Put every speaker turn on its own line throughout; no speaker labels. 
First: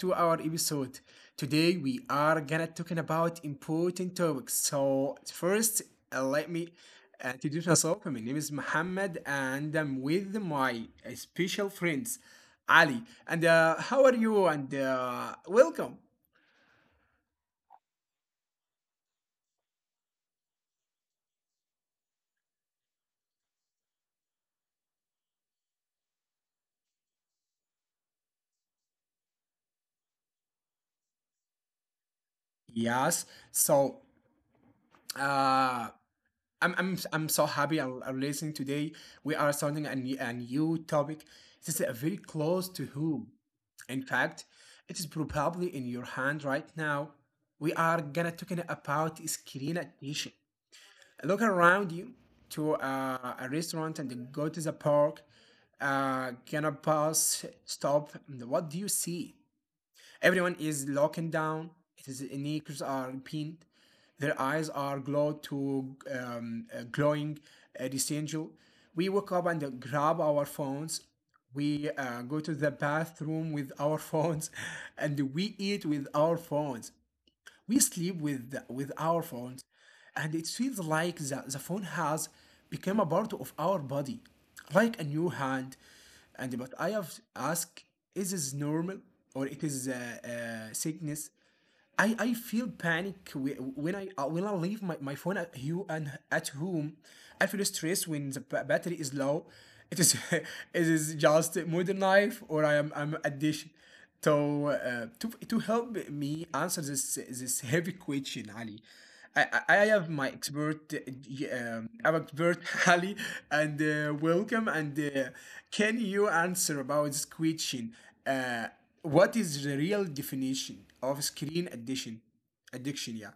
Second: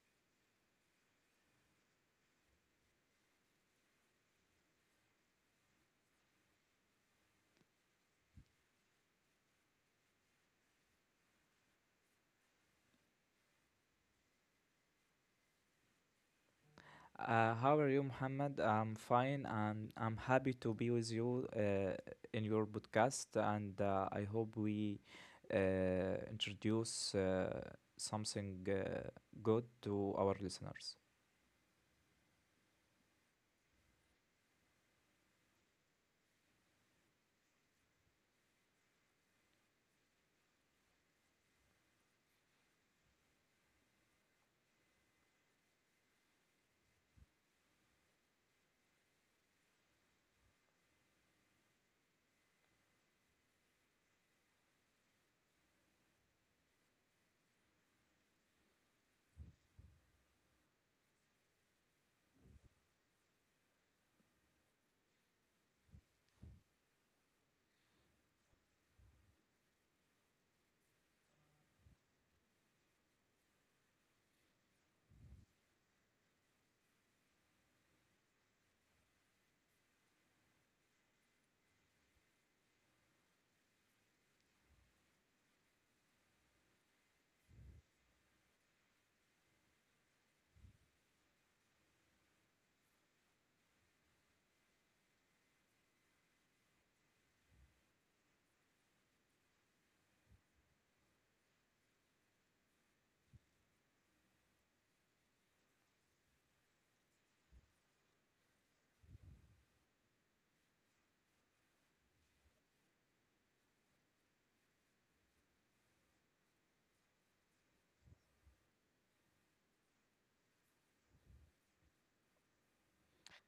to our episode. Today we are gonna talking about important topics. So first, let me introduce myself. My name is Mohammed and I'm with my special friends Ali. And how are you? And welcome.
How are you, Muhammad? I'm fine and I'm happy to be with you in your podcast. And I hope we uh, introduce something good to our listeners.
Yes. So uh, I'm so happy I'm listening today. We are starting a new topic. This is a very close to whom. In fact, it is probably in your hand right now. We are gonna talking about screen addiction. Look around you to a restaurant and go to the park. Gonna pass stop, and what do you see? Everyone is looking down. It is knees are pinned. Their eyes are glowed to glowing rectangle. We wake up and grab our phones. We go to the bathroom with our phones, and we eat with our phones. We sleep with with our phones, and it feels like the phone has become a part of our body, like a new hand. And but I have asked, is this normal or it is a sickness? I feel panic when I leave my phone at you and at home. I feel stressed when the battery is low. It is it is just modern life or I'm addition. So to help me answer this heavy question, Ali. I have our expert Ali, and welcome. And can you answer about this question? Uh, what is the real definition of screen addiction? Addiction, yeah,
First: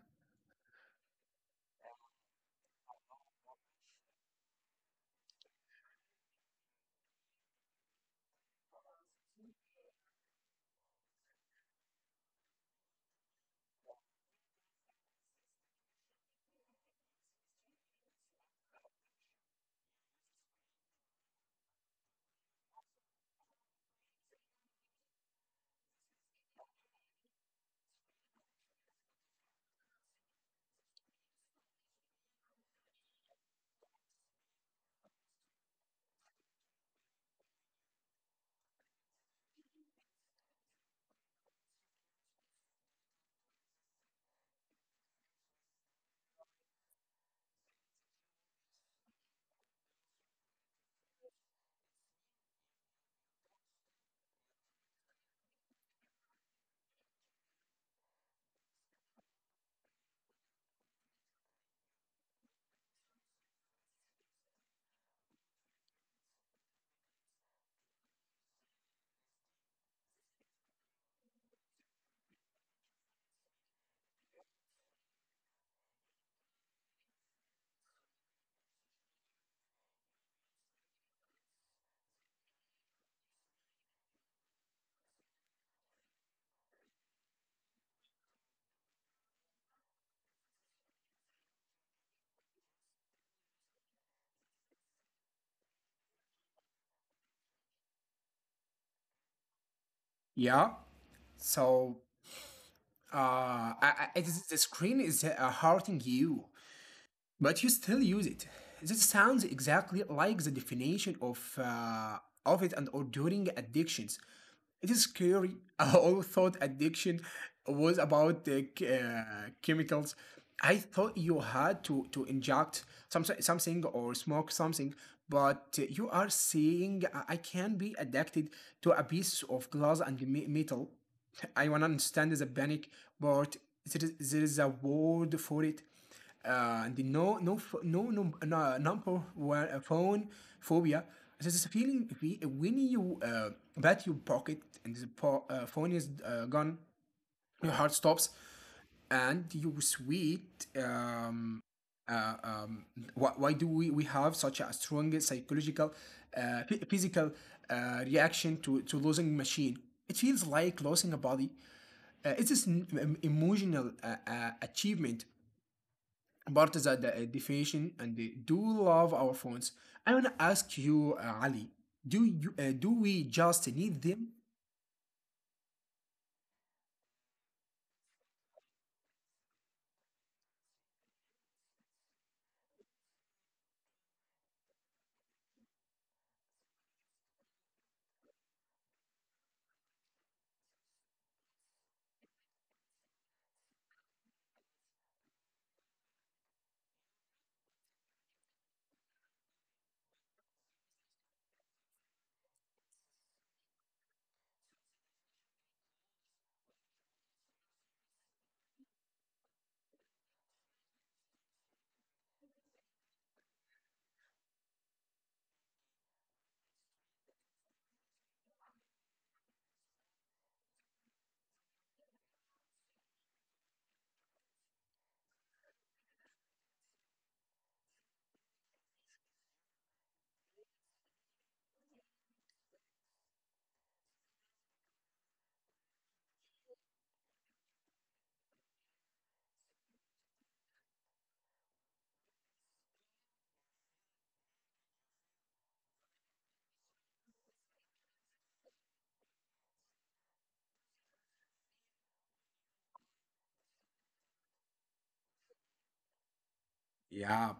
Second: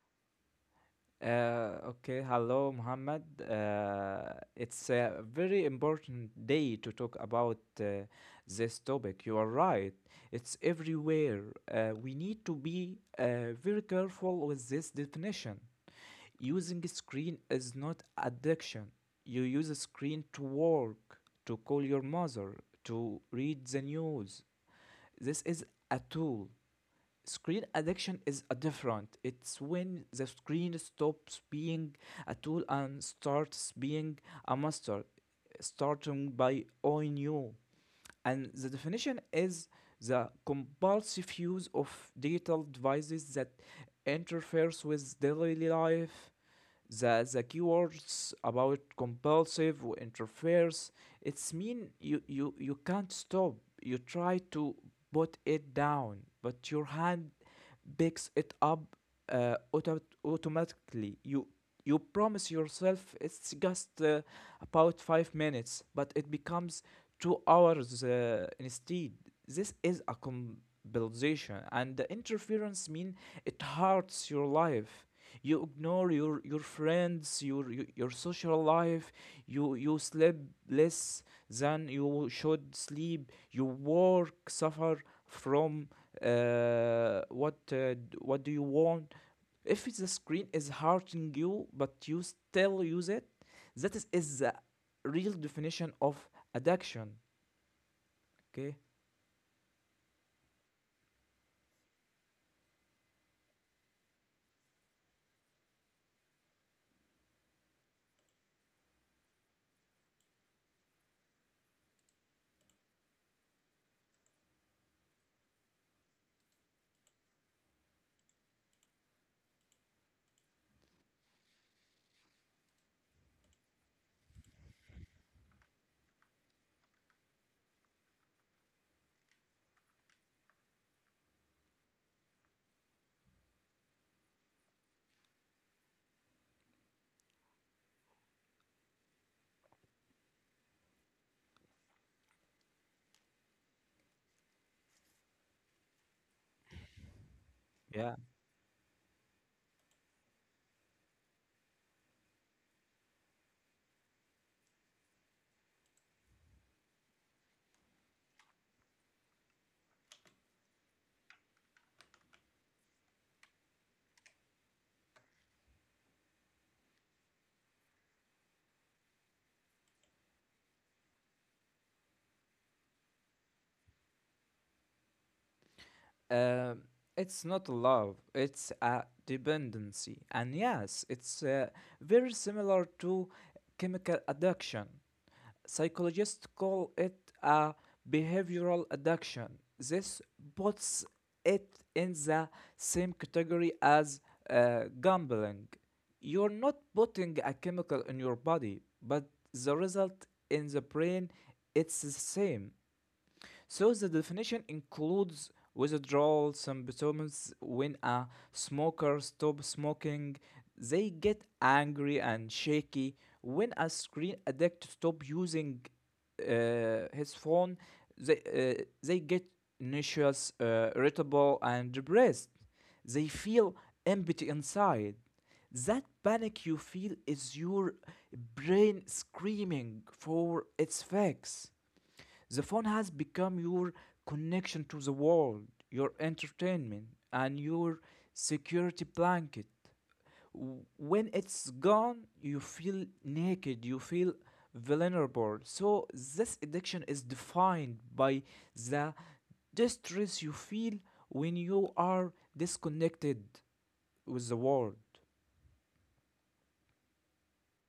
Okay, Hello, Muhammad. It's a very important day to talk about this topic. You are right, it's everywhere. We need to be very careful with this definition. Using screen is not addiction. You use a screen to work, to call your mother, to read the news. This is a tool. Screen addiction is a different. It's when the screen stops being a tool and starts being a master, starting by owning you. And the definition is the compulsive use of digital devices that interferes with daily life. The keywords about compulsive interferes, it's mean you can't stop. You try to put it down, but your hand picks it up automatically. You promise yourself it's just about 5 minutes, but it becomes 2 hours instead. This is a compulsion, and the interference mean it hurts your life. You ignore your friends, your social life. You sleep less than you should sleep. You work suffer from what what do you want. If the screen is hurting you but you still use it, that is the real definition of addiction. Okay.
yeah. So, uh, I, the screen is hurting you. But you still use it. This sounds exactly like the definition of of it and or during addictions. It is scary. I always thought addiction was about the chemicals. I thought you had to inject something or smoke something, but you are saying I can be addicted to a piece of glass and metal. I want to understand the panic, but there is a word for it and the no no ph- no no no number one phone phobia. This is a feeling when you bat your pocket and the phone is gone, your heart
Yeah.
stops, and you sweat. Uh, um, why do we have such a strong psychological, physical reaction to losing machine? It feels like losing a body. It's this emotional achievement part is that the definition and they do love our phones. I want to ask you, Ali, do we just need them?
Um, it's not love, it's a dependency. And yes, it's very similar to chemical addiction. Psychologists call it a behavioral addiction. This puts it in the same category as gambling. You're not putting a chemical in your body, but the result in the brain, it's the same. So the definition includes withdrawal symptoms. When a smoker stops smoking, they get angry and shaky. When a screen addict stops using his phone, they get nauseous, irritable, and depressed. They feel empty inside. That panic you feel is your brain screaming for its fix. The phone has become your connection to the world, your entertainment, and your security blanket. When it's gone, you feel naked, you feel vulnerable. So, this addiction is defined by the distress you feel when you are disconnected with the world.
Yeah,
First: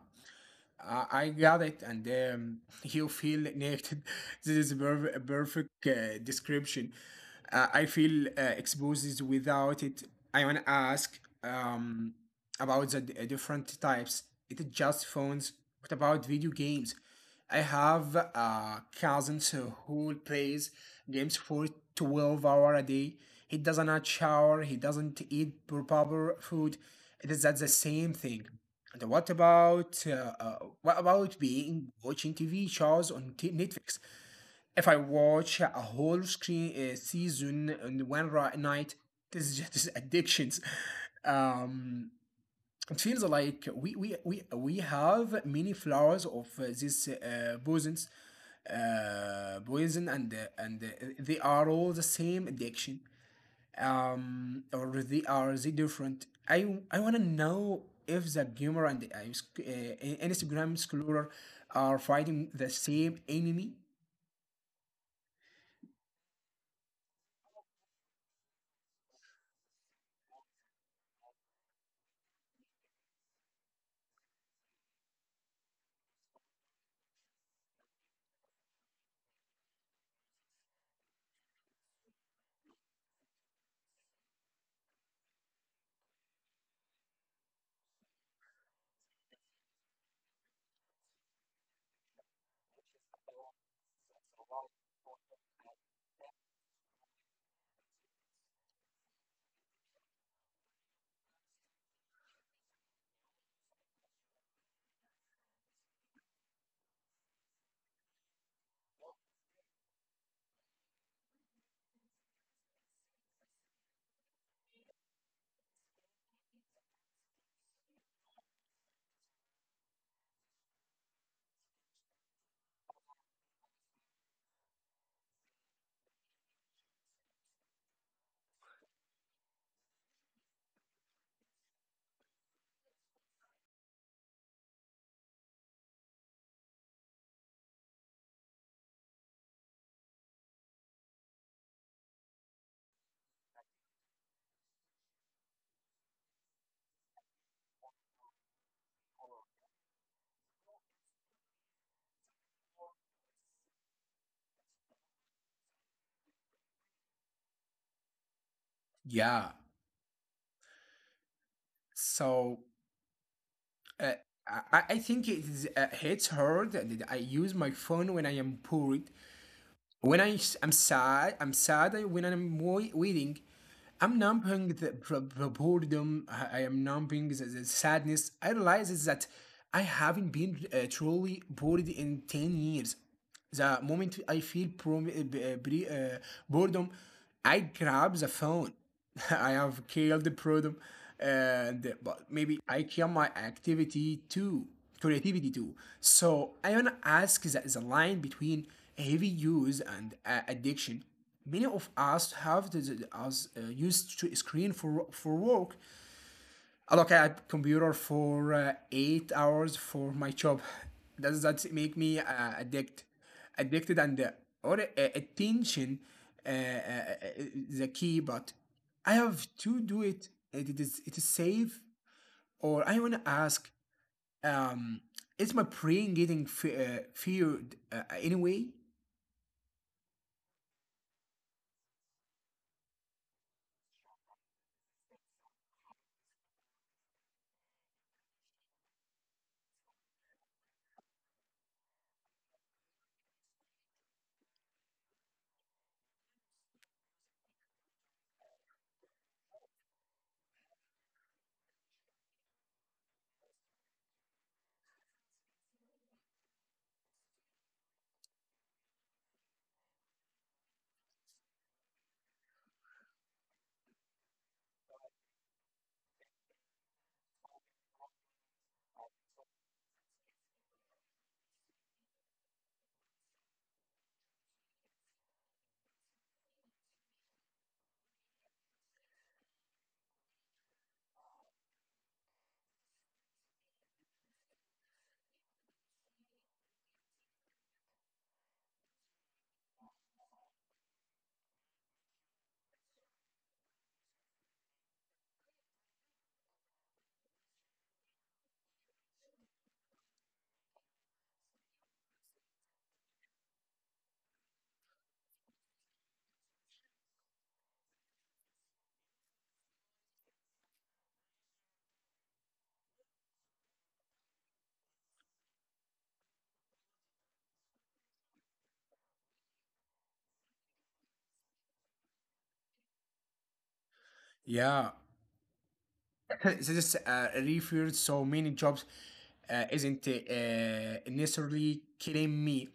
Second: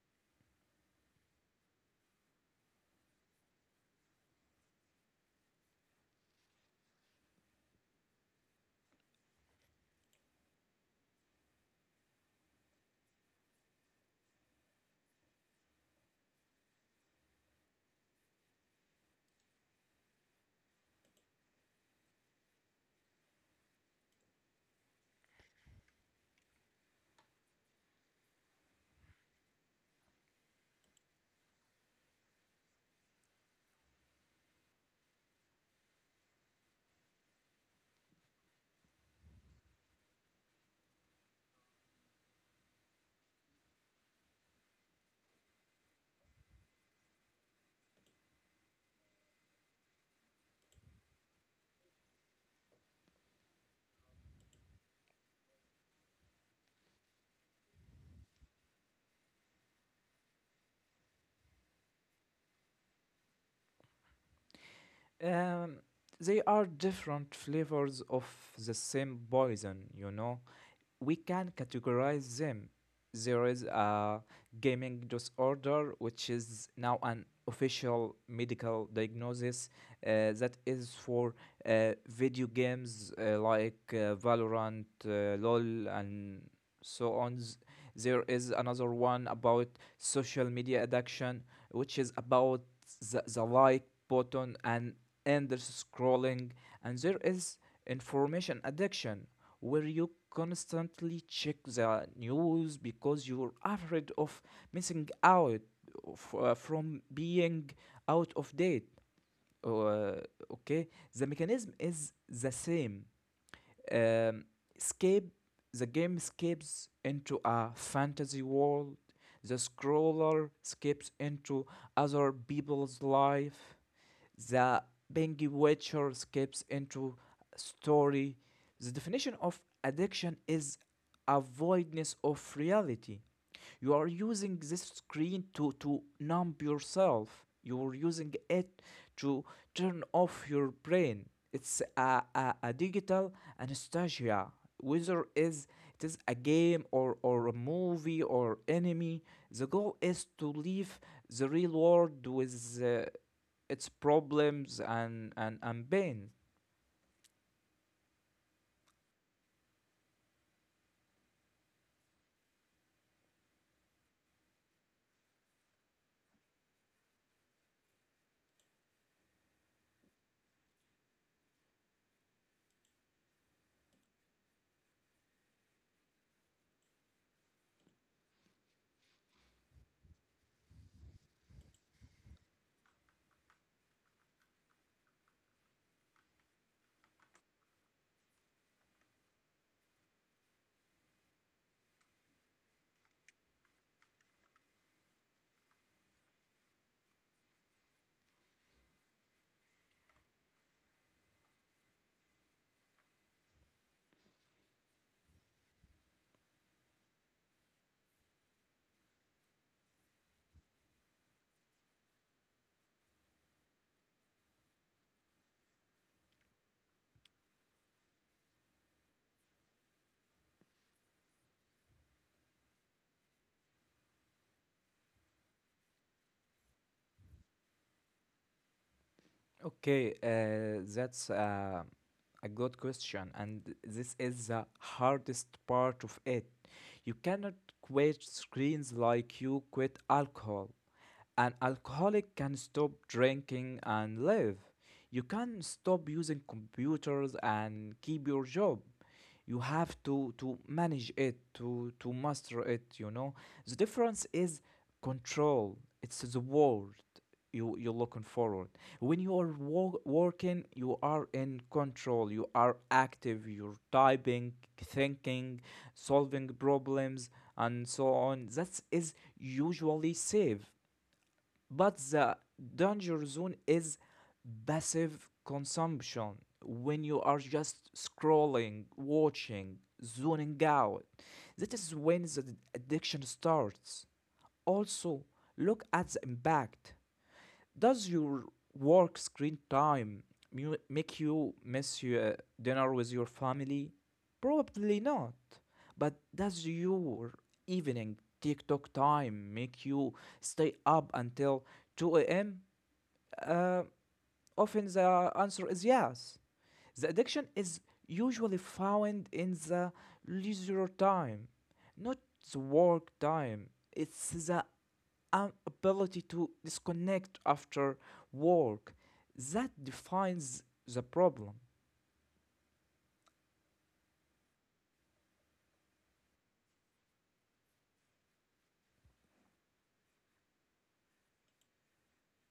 I got it, and you feel naked. This is a perfect description. I feel exposed without it. I want to ask about the different types. It is just phones. What about video games? I have cousins who plays games for 12 hour a day. He doesn't not shower. He doesn't eat proper food. It is that the same thing. And what about being watching TV shows on Netflix? If I watch a whole screen season in one night, this is just addictions. Um, it feels like we have many flowers of this poison and they are all the same addiction, or they are they different. I want to know if the gamer and the Instagram scroller are fighting the same enemy.
Um, they are different flavors of the same poison, you know. We can categorize them. There is a gaming disorder, which is now an official medical diagnosis that is for video games like Valorant, LOL, and so on. There is another one about social media addiction, which is about the like button and endless scrolling. And there is information addiction where you constantly check the news because you're afraid of missing out of, from being out of date. Uh, okay, the mechanism is the same. Um, escape. The game escapes into a fantasy world. The scroller escapes into other people's life. The Bengi Witcher skips into story. The definition of addiction is a voidness of reality. You are using this screen to numb yourself. You're using it to turn off your brain. It's a digital anesthesia. Whether is it is a game or a movie or enemy, the goal is to leave the real world with its problems and pain.
Yeah, so uh, I think hits hard that I use my phone when I am bored. When I'm sad, when I'm waiting, I'm numbing boredom. I am numbing the sadness. I realize is that I haven't been truly bored in 10 years. The moment I feel boredom, I grab the phone. I have killed the boredom, and but maybe I kill my creativity too. So I wanna ask the line between heavy use and addiction. Many of us have the- us used to screen for work, I look at computer for 8 hours for my job. Does that make me addicted and or attention uh, uh, uh, the key? But I have to do it, and it is safe. Or I want to ask, um, is my brain getting feared anyway?
Okay, that's a good question, and this is the hardest part of it. You cannot quit screens like you quit alcohol. An alcoholic can stop drinking and live. You can stop using computers and keep your job. You have to manage it, to master it, you know. The difference is control. It's the word you you're looking forward. When you are working, you are in control, you are active, you're typing, thinking, solving problems, and so on. That is usually safe, but the danger zone is passive consumption. When you are just scrolling, watching, zoning out, that is when the addiction starts. Also, look at the impact. Does your work screen time make you miss your dinner with your family? Probably not. But does your evening TikTok time make you stay up until 2 a.m.? Uh, Often the answer is yes. The addiction is usually found in the leisure time, not the work time. It's the an ability to disconnect after work that defines the problem.
Yeah, this referred so many jobs isn't necessarily killing me,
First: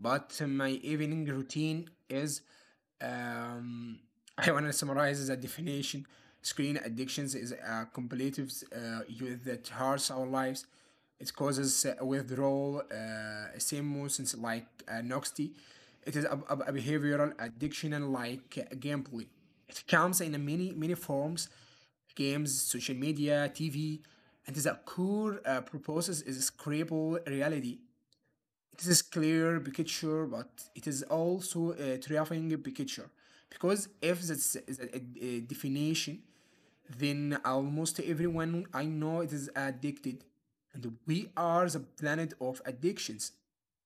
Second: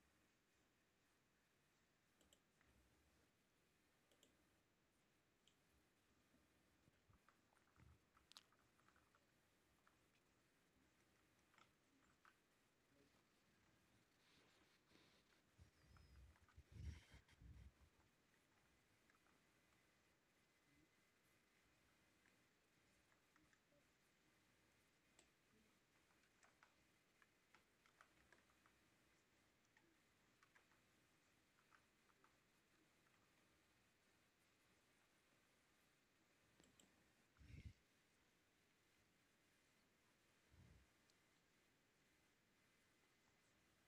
but my evening routine is. Um, I want to summarize the definition. Screen addictions is a compulsive youth that hurts our lives. It causes withdrawal, same emotions like noxty. It is a behavioral addiction and like gambling. It comes in many forms, games, social media, TV, and the core purposes is scrapable reality. It is clear picture, but it is also a terrifying picture because if that's a, a definition, then almost everyone I know it is addicted, and we are the planet of addictions.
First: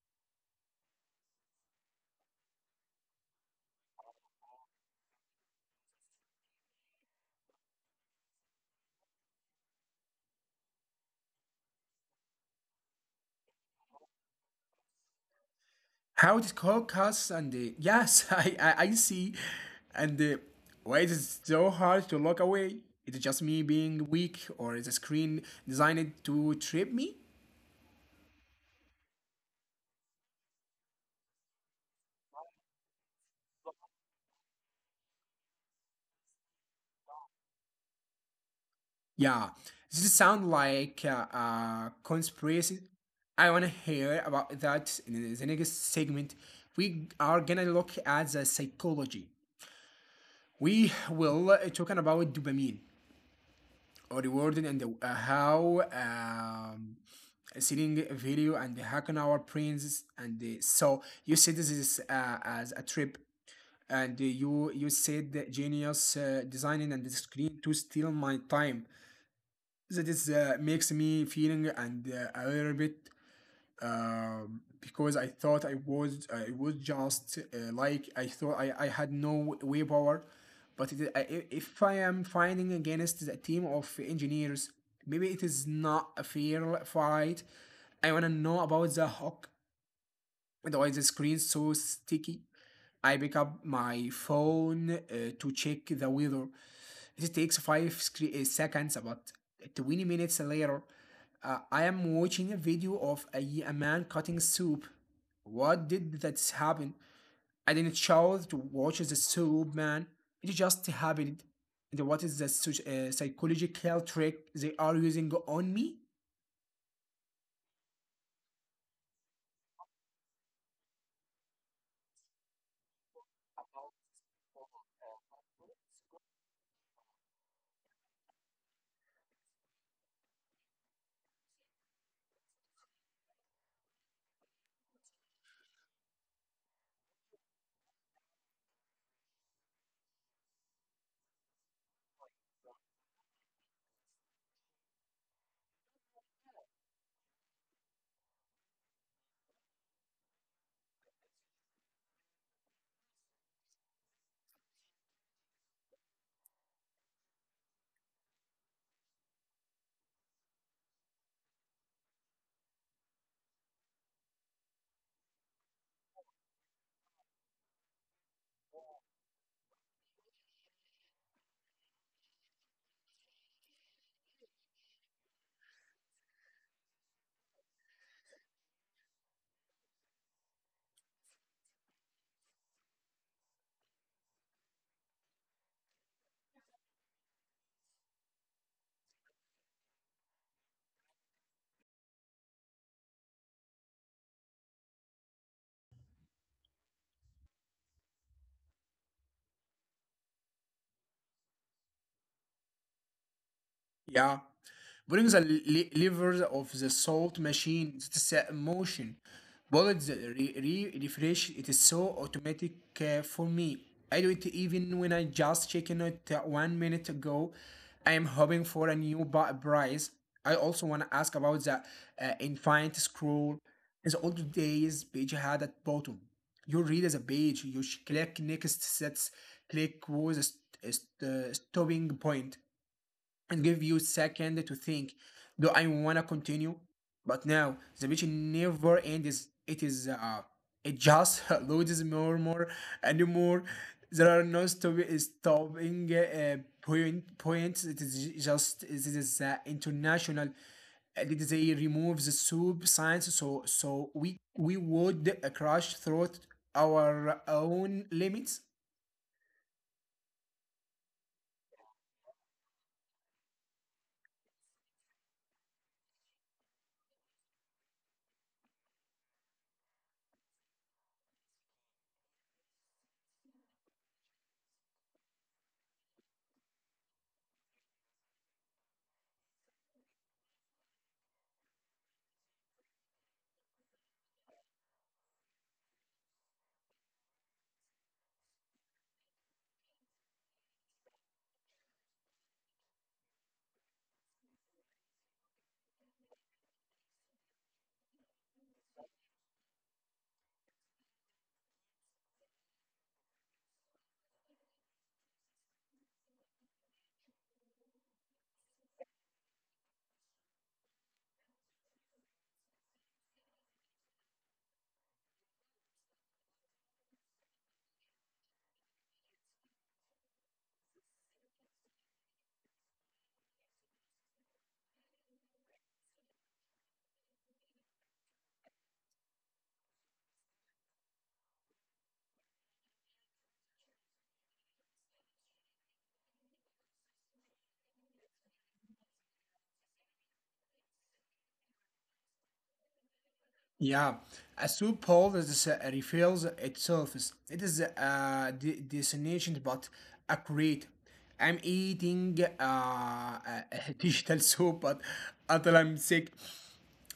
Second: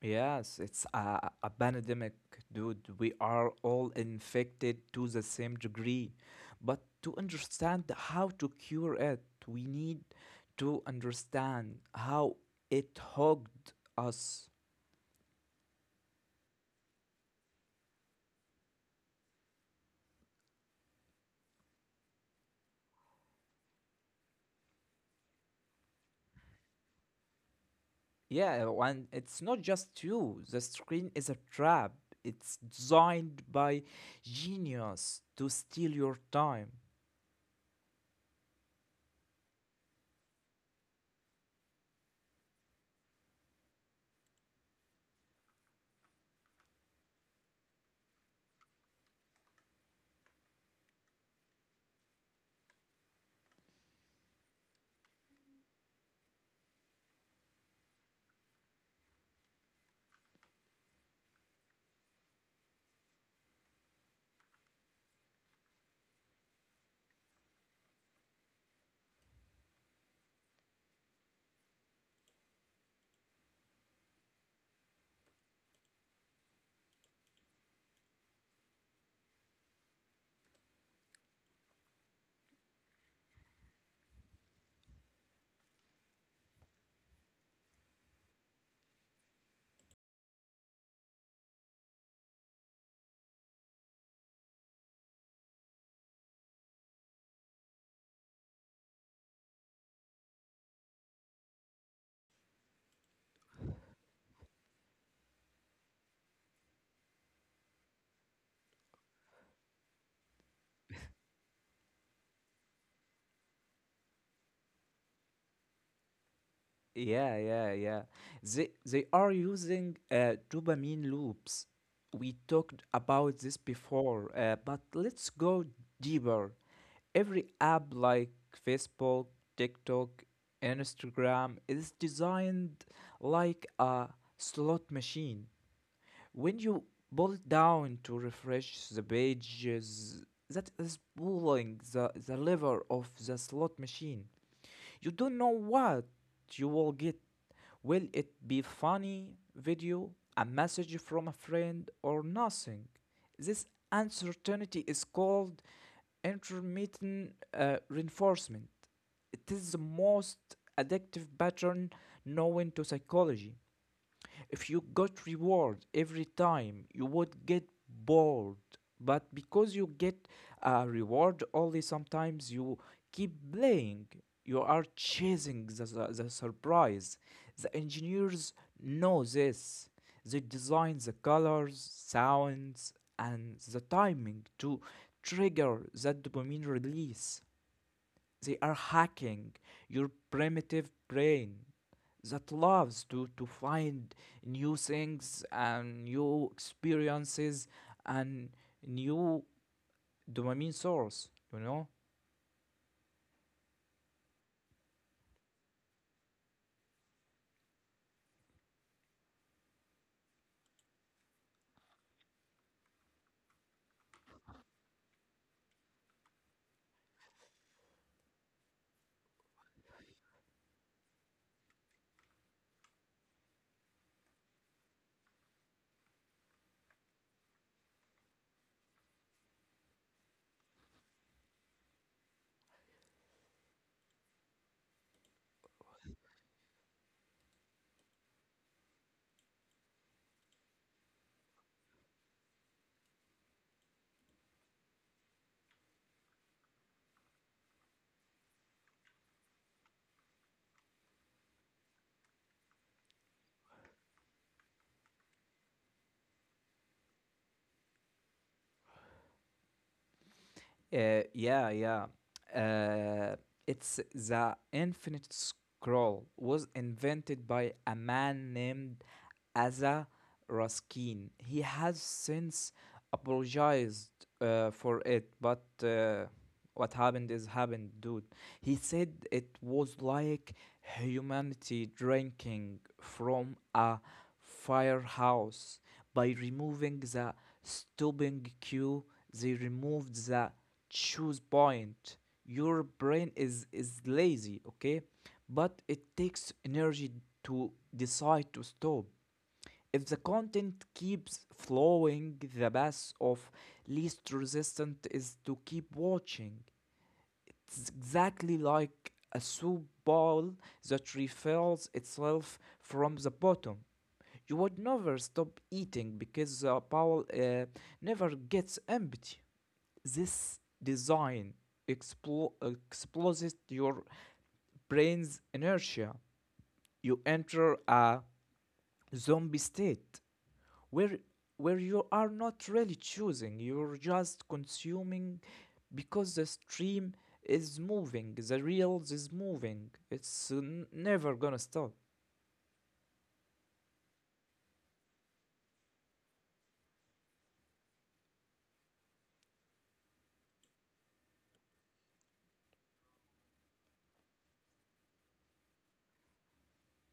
Yes, it's a pandemic, dude. We are all infected to the same degree. But to understand how to cure it, we need to understand how it hogged us.
How it is called cuss and yes, I see, and why it's so hard to look away? Is it just me being weak, or is the screen designed to trip me?
Yeah, and it's not just you. The screen is a trap. It's designed by genius to steal your time.
Yeah, this is sound like a conspiracy. I wanna hear about that in the next segment. We are gonna look at the psychology. We will talking about dopamine rewarding and how seeing a video and hacking our brains and so you said this is as a trip and you said that genius designing and the screen to steal my time that is makes me feeling and a little bit, because I thought I was just like I thought I had no way power. But if I am fighting against a team of engineers, maybe it is not a fair fight. I wanna know about the hook. Otherwise, the screen's so sticky. I pick up my phone to check the weather. It takes 5 seconds, about 20 minutes later, I am watching a video of a man cutting soup. What did that happen? I didn't choose to watch the soup, man. It just happened. And what is the psychological trick they are using on me?
Yeah, yeah, yeah. They are using dopamine loops. We talked about this before, but let's go deeper. Every app like Facebook, TikTok, Instagram is designed like a slot machine. When you pull it down to refresh the pages, that is pulling the lever of the slot machine. You don't know what you will get. Will it be funny video, a message from a friend, or nothing? This uncertainty is called intermittent reinforcement. It is the most addictive pattern known to psychology. If you got reward every time, you would get bored. But because you get a reward only sometimes, you keep playing. You are chasing the surprise. The engineers know this. They design the colors, sounds, and the timing to trigger that dopamine release. They are hacking your primitive brain that loves to find new things and new experiences and new dopamine source, you know?
Yeah. Putting the levers of the salt machine, it's a motion. Bullets refresh, it is so automatic for me. I do it even when I just checking it 1 minute ago. I am hoping for a new prize. I also want to ask about the infinite scroll. In the old days, page had at bottom. You read as a page, you click next sets, click was stopping point and give you a second to think. Do I want to continue? But now the mission never ends. It is, it just loads more and more. There are no stopping points, it is just, it is international. Did they remove the sub science so we would crash through our own limits?
Uh, yeah, yeah. Uh, it's the Infinite Scroll was invented by a man named Asa Raskin. He has since apologized for it, but what happened is happened, dude. He said it was like humanity drinking from a firehouse. By removing the stopping cue, they removed the choose point. Your brain is lazy, okay? But it takes energy to decide to stop. If the content keeps flowing, the path of least resistance is to keep watching. It's exactly like a soup bowl that refills itself from the bottom. You would never stop eating because the bowl never gets empty. This design explodes your brain's inertia. You enter a zombie state where you are not really choosing. You're just consuming because the stream is moving, the reels is moving. It's never gonna stop.
Yeah, a loophole that reveals itself. It is a destination, but accurate. I'm eating a digital soup, but until I'm sick,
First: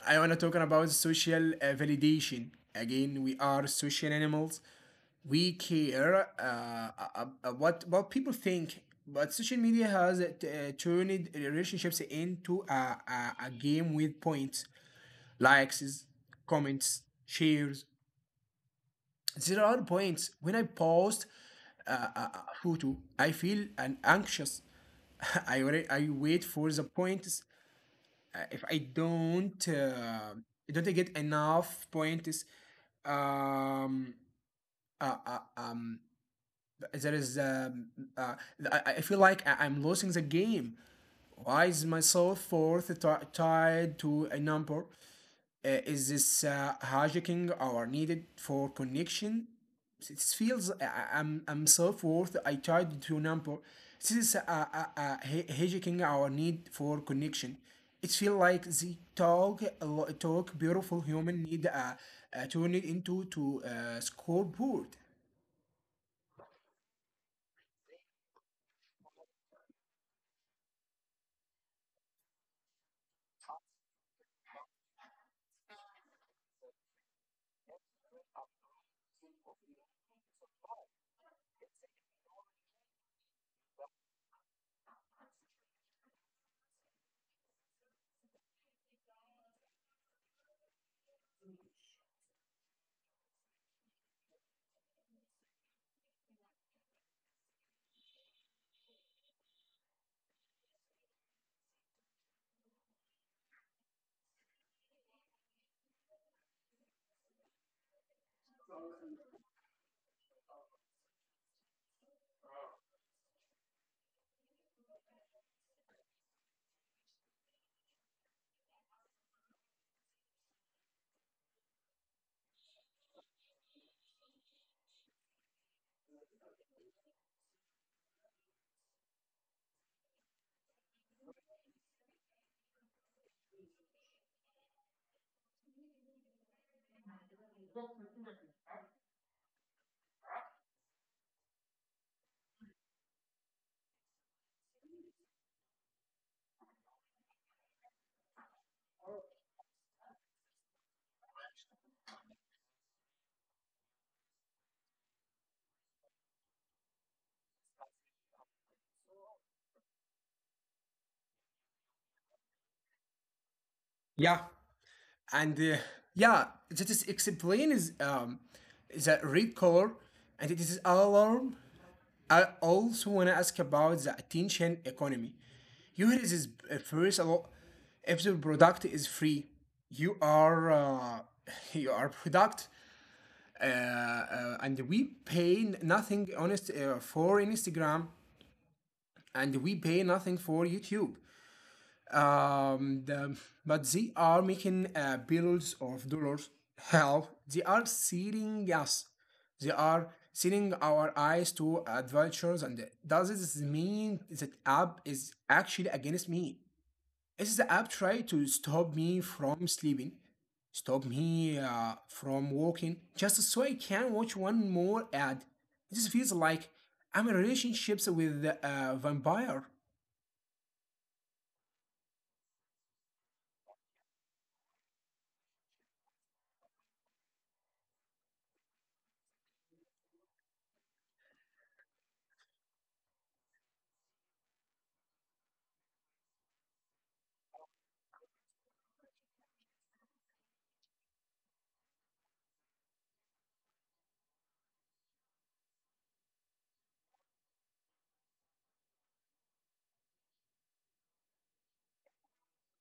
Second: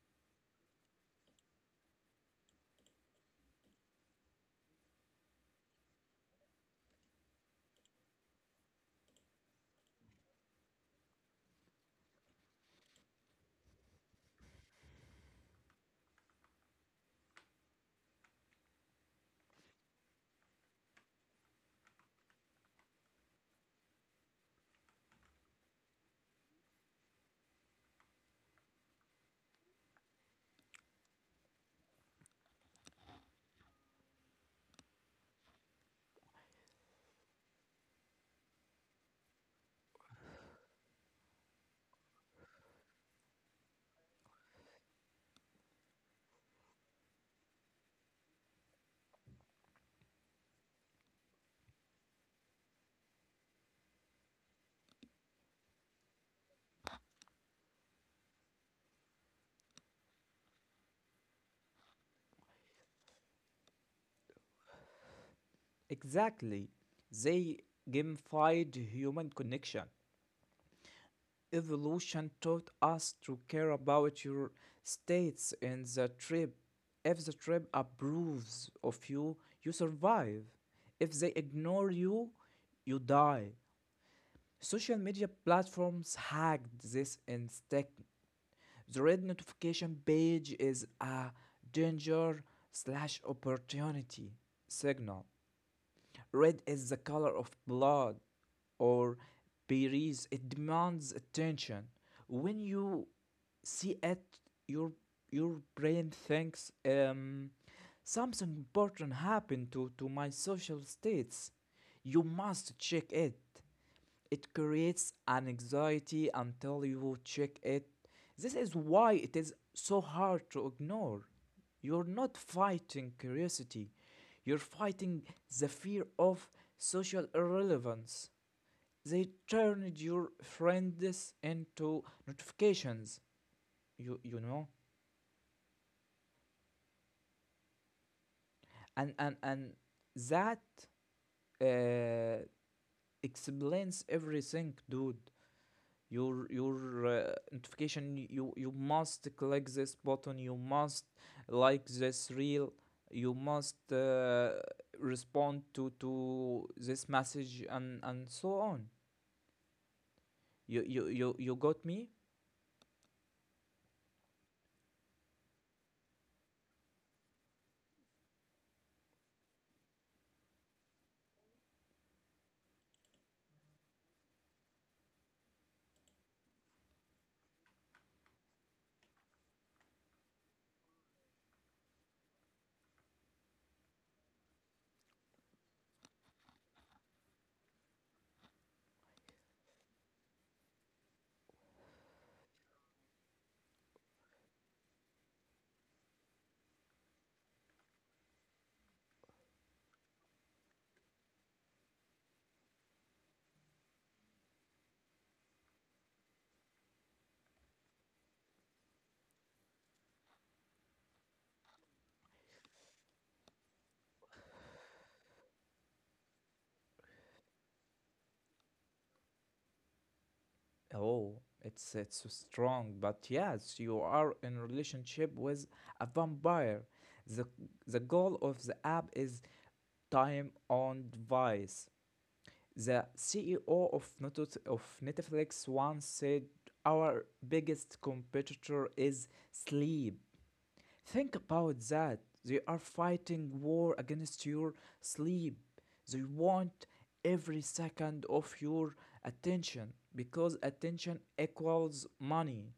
I wanna talk about social validation. Again, we are social animals. We care what people think, but social media has turned relationships into a game with points likes, comments, shares. There are points when I post a photo, I feel an anxious. I wait for the points. If I don't I get enough points, um, uh, uh, um, there is um, uh, I feel like I'm losing the game. Why is myself fourth tied to a number? Is this hijacking or needed for connection? It feels I'm self worth. I tried to number. This is a hijacking our need for connection. It feels like the talk beautiful human need turn it into to scoreboard.
Exactly. They gamified human connection. Evolution taught us to care about your states in the trip. If the trip approves of you, you survive. If they ignore you, you die. Social media platforms hacked this instinct. The red notification page is a danger slash opportunity signal. Red is the color of blood or berries. It demands attention. When you see it, your your brain thinks something important happened to my social states. You must check it. It creates an anxiety until you check it. This is why it is so hard to ignore. You're not fighting curiosity, you're fighting the fear of social irrelevance. They turned your friends into notifications, you know? And that uh, explains everything, dude. Your notification, you must click this button, you must like this reel, you must respond to this message, and so on. You got me.
Yeah, and yeah, that is explains the red color, and it is alarm. I also want to ask about the attention economy. Yours is first a lot. If the product is free, you are you are product, and we pay nothing honest for Instagram, and we pay nothing for YouTube um, the, but they are making billions of dollars. Hell, they are seeing us. They are seeing our eyes to adventures. And does this mean that app is actually against me? Is the app trying to stop me from sleeping? Stop me from walking just so I can watch one more ad. This feels like I'm in relationships with a vampire.
Oh, it's so strong, but yes, you are in relationship with a vampire. The the goal of the app is time on device. The CEO of Netflix once said, our biggest competitor is sleep. Think about that. They are fighting war against your sleep. They want every second of your attention because attention equals money.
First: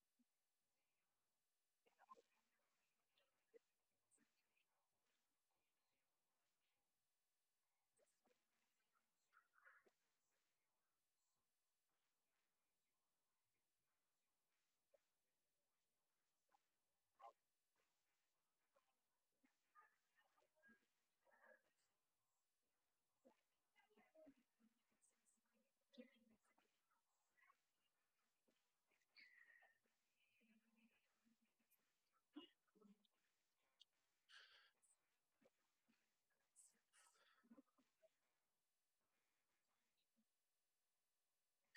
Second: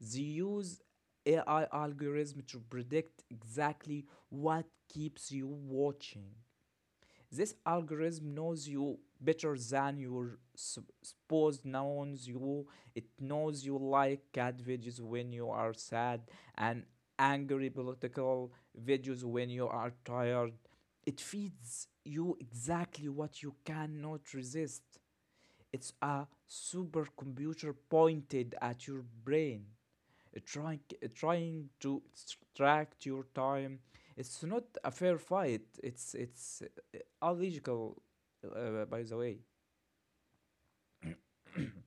They use AI algorithm to predict exactly what keeps you watching. This algorithm knows you better than your sup- knows you it knows you like cat videos when you are sad, and angry political videos when you are tired. It feeds you exactly what you cannot resist. It's a supercomputer pointed at your brain, trying to extract your time. It's not a fair fight. It's illogical, by the way.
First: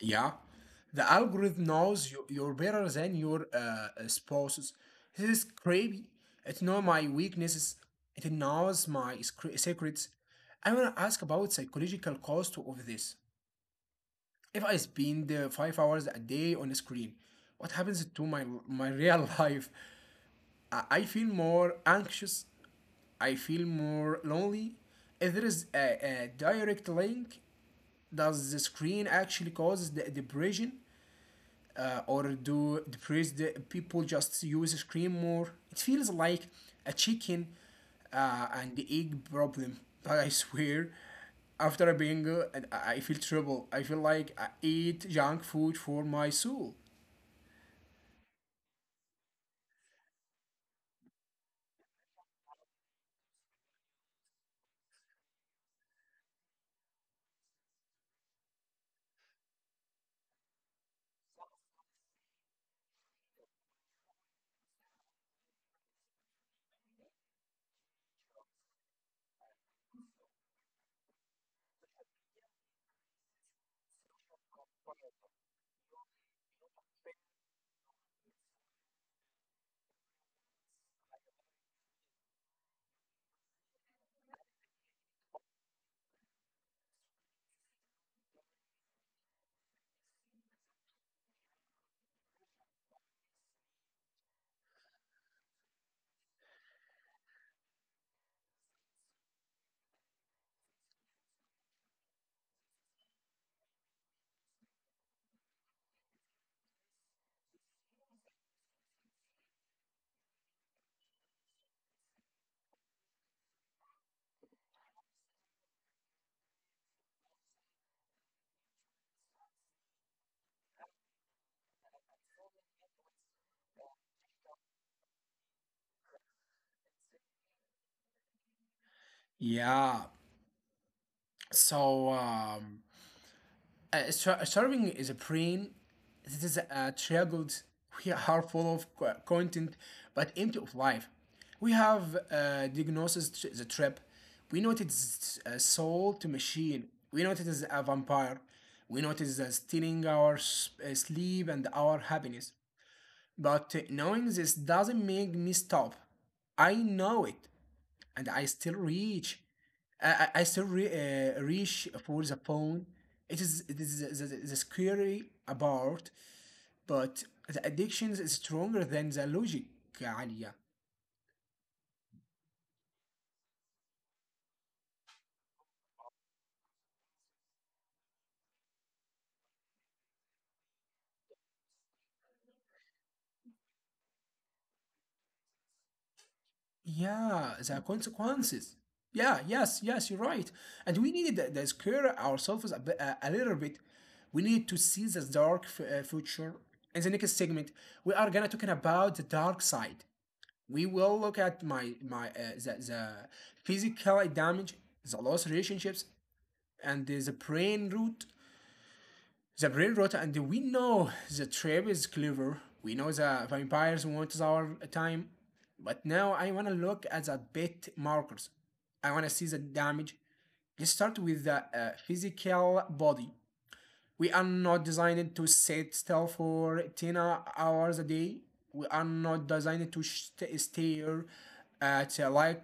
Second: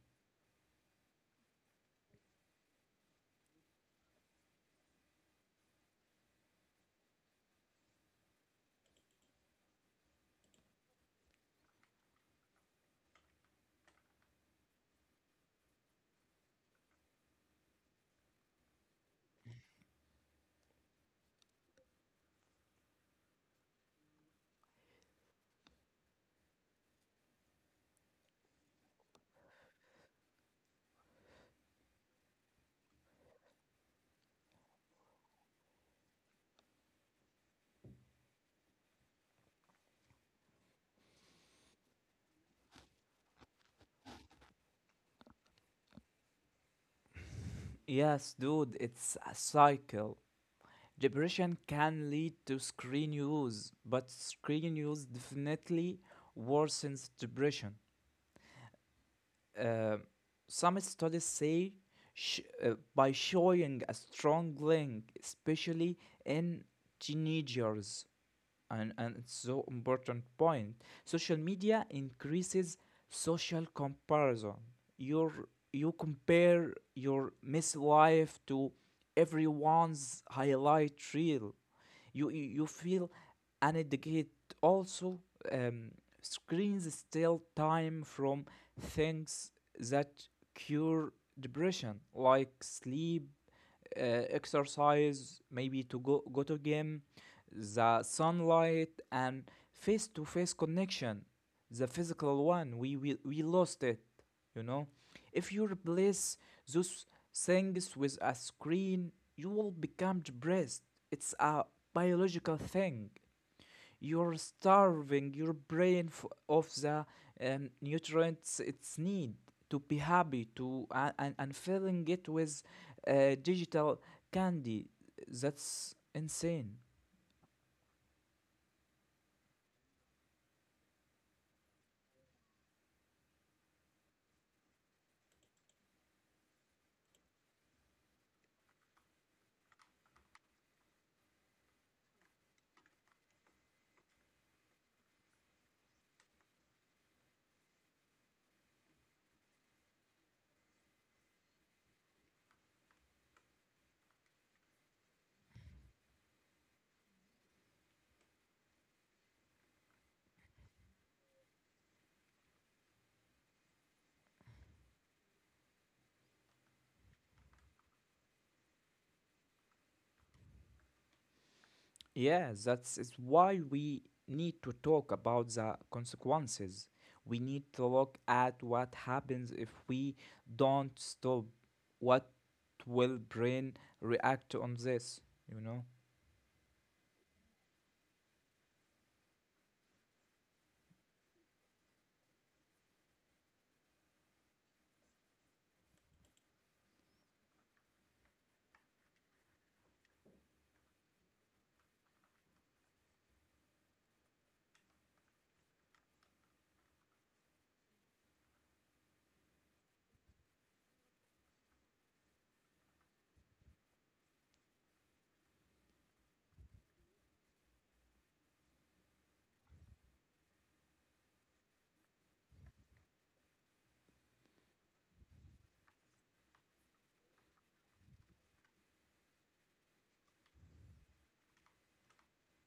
Yeah, the algorithm knows you, you're better than your spouses. This is creepy. It knows my weaknesses. It knows my secrets. I want to ask about psychological cost of this. If I spend 5 hours a day on a screen, what happens to my real life? I feel more anxious. I feel more lonely. If there is a direct link, does the screen actually cause the depression? Or do depressed people just use screen more? It feels like a chicken and egg problem, but I swear, after a bingo, and I feel trouble. I feel like I eat junk food for my soul.
Yes, dude, it's a cycle. Depression can lead to screen use, but screen use definitely worsens depression. Uh, some studies say by showing a strong link, especially in teenagers. And it's so important point, social media increases social comparison. Your you compare your miss life to everyone's highlight reel. You you, you feel inadequate. Also, um, screens steal time from things that cure depression, like sleep, uh, exercise, maybe to go to gym, the sunlight, and face to face connection, the physical one. We lost it, you know. If you replace those things with a screen, you will become depressed. It's a biological thing. You're starving your brain of the nutrients it's need to be happy to and filling it with digital candy. That's insane.
Yeah. So um, Starving is a brain. This is a struggled. We are full of content, but empty of life. We have diagnosed the trap. We noticed a soul to machine. We noticed a vampire. We noticed it is stealing our sleep and our happiness. But knowing this doesn't make me stop. I know it and I still reach. I still reach for the phone. It is the scary about, but the addiction is stronger than the logic, Alia.
Yeah, that's is why we need to talk about the consequences. We need to look at what happens if we don't stop. What will brain react on this? You know?
Yeah, the consequences. Yeah, yes, yes, you're right. And we need the scare ourselves a little bit. We need to see the dark future. In the next segment, we are gonna talking about the dark side. We will look at the physical damage, the lost relationships, and the brain root the brain rot. And we know the trap is clever. We know the vampires want our time. But now I want to look at the bit markers. I want to see the damage. Let's start with the physical body. We are not designed to sit still for 10 hours a day. We are not designed to stare at a light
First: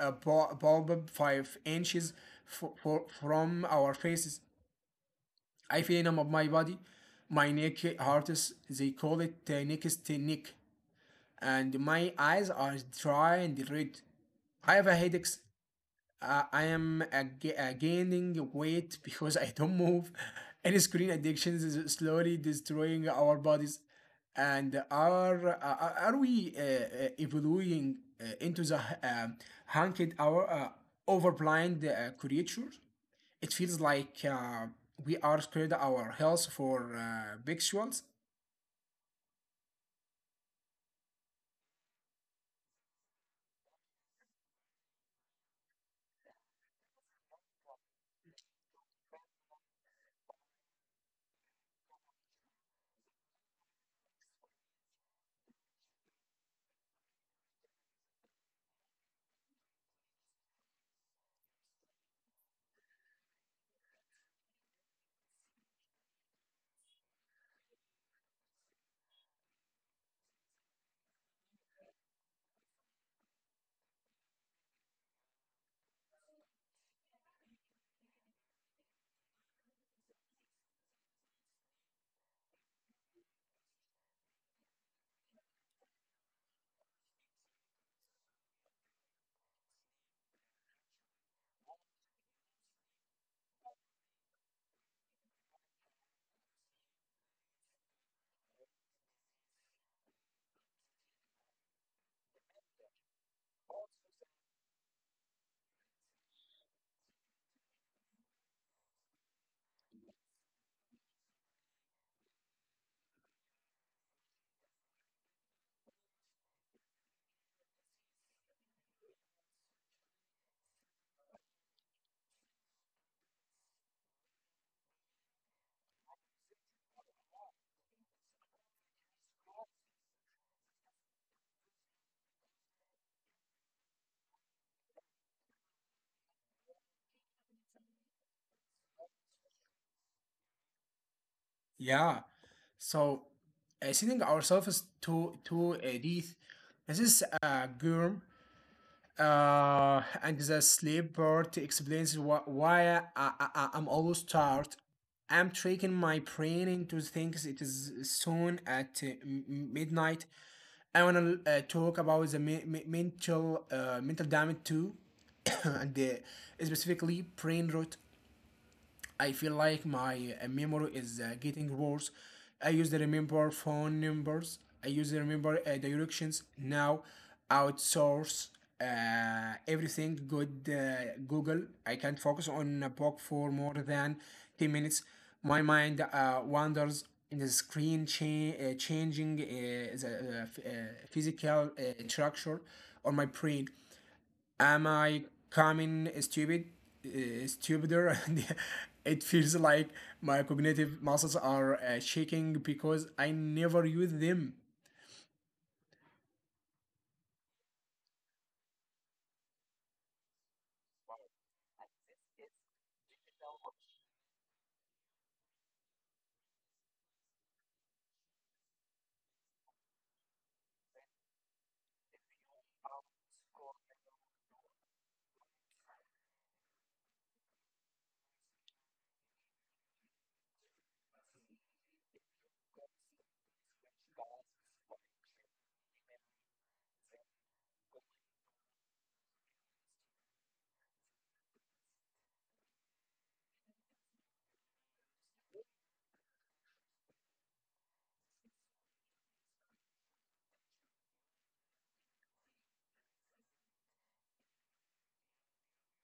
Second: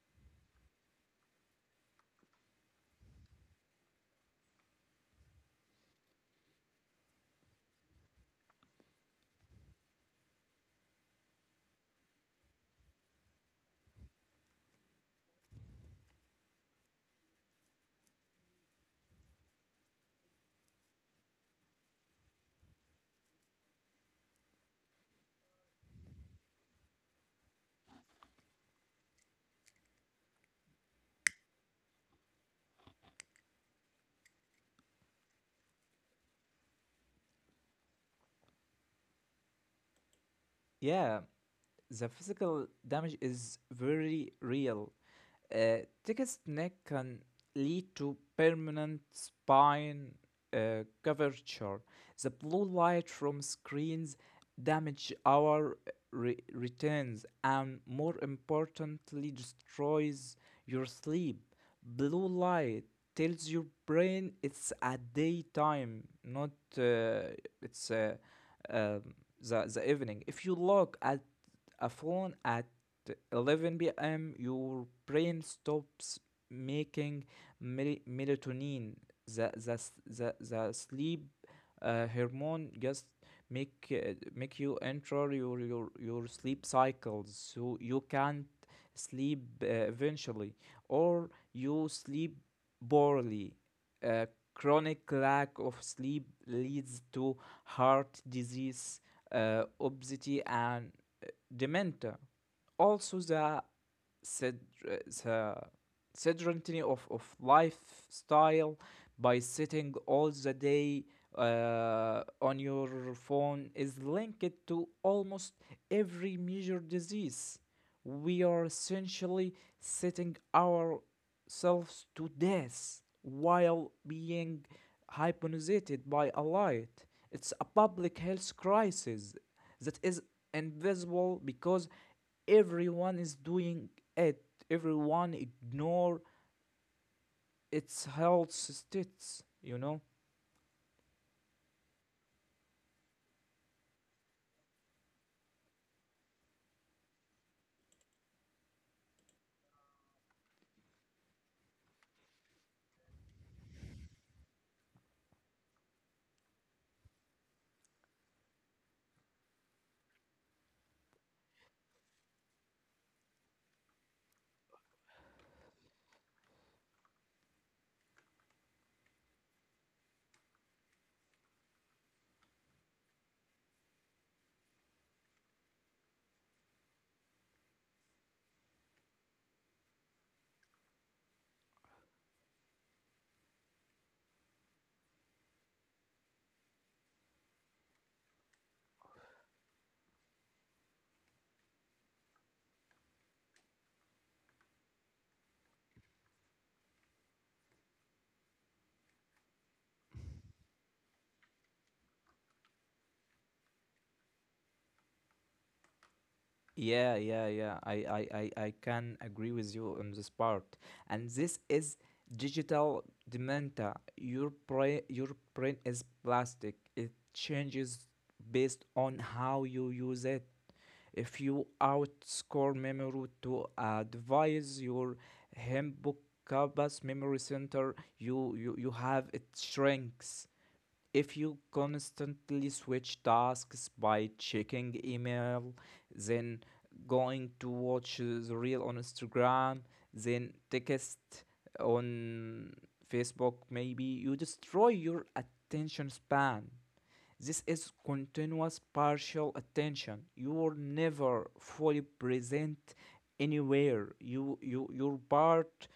like a bulb 5 inches from our faces. I feel numb of my body. My neck hurts. They call it neck's neck. And my eyes are dry and red. I have a headache. I am gaining weight because I don't move, and screen addictions is slowly destroying our bodies. And are we evolving into the um hunted our overblind creatures? It feels like we are scared our health for visuals.
Yeah, the physical damage is very real. Uh, Tickets neck can lead to permanent spine curvature. The blue light from screens damage our returns and, more importantly, destroys your sleep. Blue light tells your brain it's a daytime, not uh, it's uh, um, the evening. If you look at a phone at 11 p.m., your brain stops making melatonin, the sleep hormone just make you enter your sleep cycles, so you can't sleep eventually, or you sleep poorly. uh, Chronic lack of sleep leads to heart disease, obesity, and uh, dementia. Also, sed- the sedentary of lifestyle by sitting all the day on your phone is linked to almost every major disease. We are essentially setting ourselves to death while being hypnotized by a light. It's a public health crisis that is invisible because everyone is doing it. Everyone ignore its health states.
Yeah. So sending ourselves to a death. This is a germ. And the sleep part explains why I'm always tired. I'm tricking my brain into things. It is soon at midnight. I wanna talk about the mental damage too, and specifically brain rot. I feel like my memory is getting worse. I used to remember phone numbers. I used to remember directions. Now, outsource everything. Good Google. I can't focus on a book for more than 10 minutes. My mind wanders. In the screen changing the physical structure on my brain. Am I coming stupid? Stupider? It feels like my cognitive muscles are shaking because I never use them.
Yeah, yeah, yeah. I can agree with you on this part. And this is digital dementia. Your brain is plastic. It changes based on how you use it. If you outscore memory to a device, your hippocampus memory center, you have it shrinks. If you constantly switch tasks by checking email, then going to watch the reel on Instagram, then text on Facebook, maybe you destroy your attention span. This is continuous partial attention. You are never fully present anywhere. You your part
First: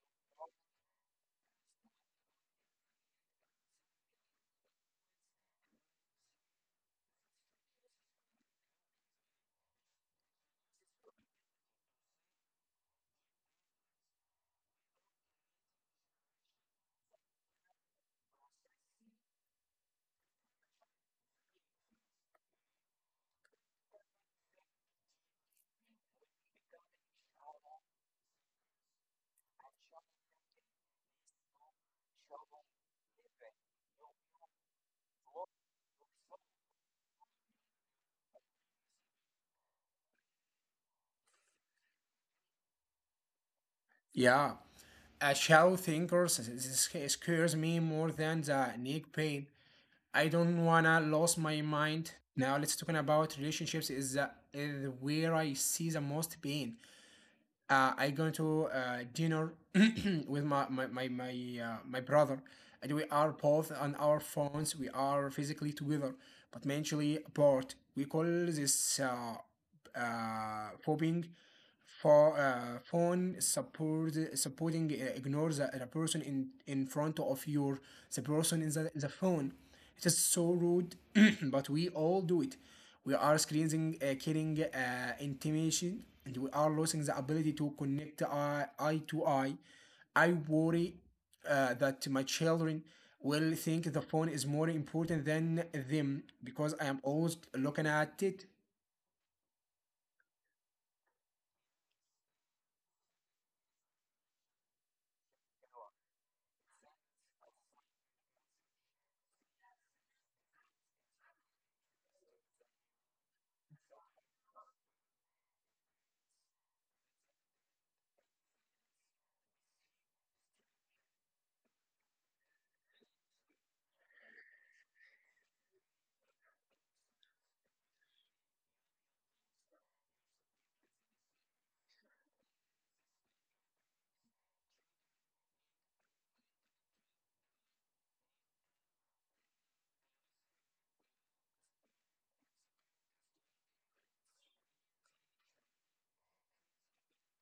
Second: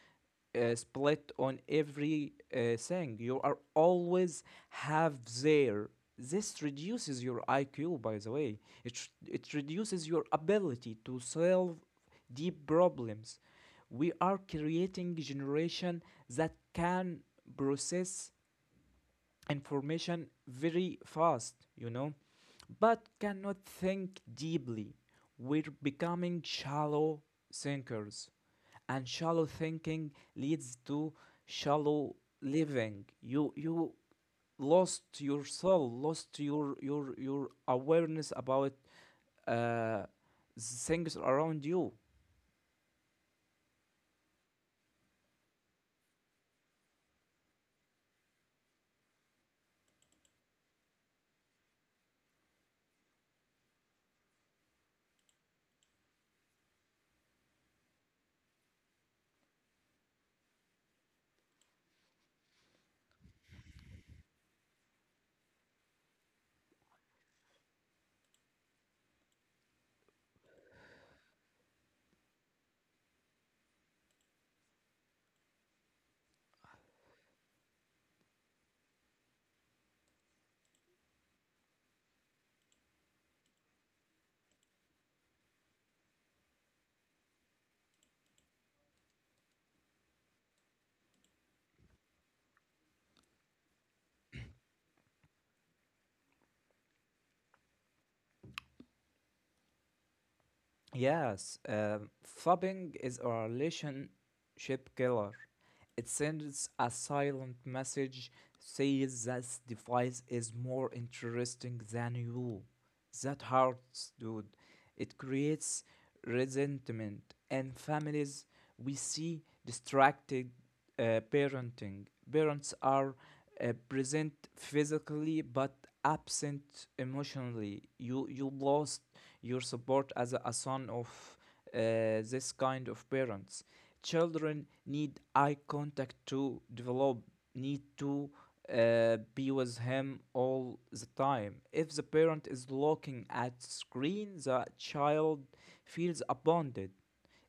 split on every thing. You are always half there. This reduces your IQ, by the way. It reduces your ability to solve deep problems. We are creating a generation that can process information very fast, you know, but cannot think deeply. We're becoming shallow thinkers, and shallow thinking leads to shallow living. You lost your soul, lost your awareness about uh, things around you.
Yeah, a shallow thinker scares me more than the neck pain. I don't wanna lose my mind. Now let's talk about relationships. Is where I see the most pain. I going to dinner with my brother, and we are both on our phones. We are physically together, but mentally apart. We call this phobing for phone supporting ignores the person in front of your the person in the phone. It is so rude, but we all do it. We are screening, killing intimation, and we are losing the ability to connect eye to eye. I worry that my children will think the phone is more important than them because I am always looking at it.
Yes, flopping is a relationship killer. It sends a silent message, says this device is more interesting than you. That hurts, dude. It creates resentment, and families we see distracted parenting. Parents are present physically but absent emotionally. You lost your support as a son of this kind of parents. Children need eye contact to develop. Need to be with him all the time. If the parent is looking at screen, the child feels abandoned.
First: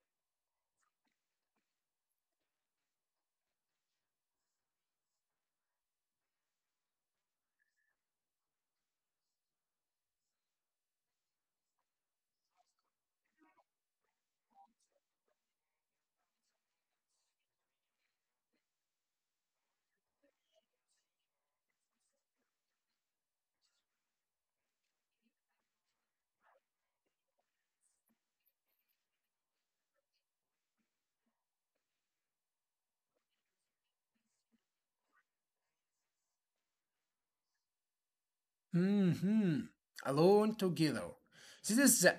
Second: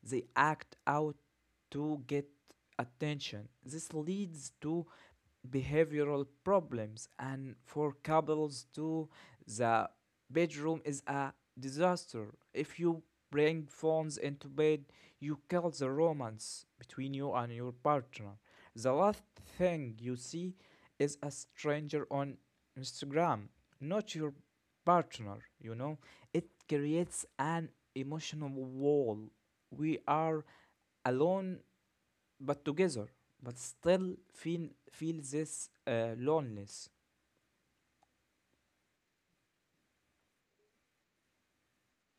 They act out to get attention. This leads to behavioral problems, and for couples, too, the bedroom is a disaster. If you bring phones into bed, you kill the romance between you and your partner. The last thing you see is a stranger on Instagram, not your partner, you know. It creates an emotional wall. We are alone but together but still feel feel this loneliness.
Hmm. Alone together. This is a,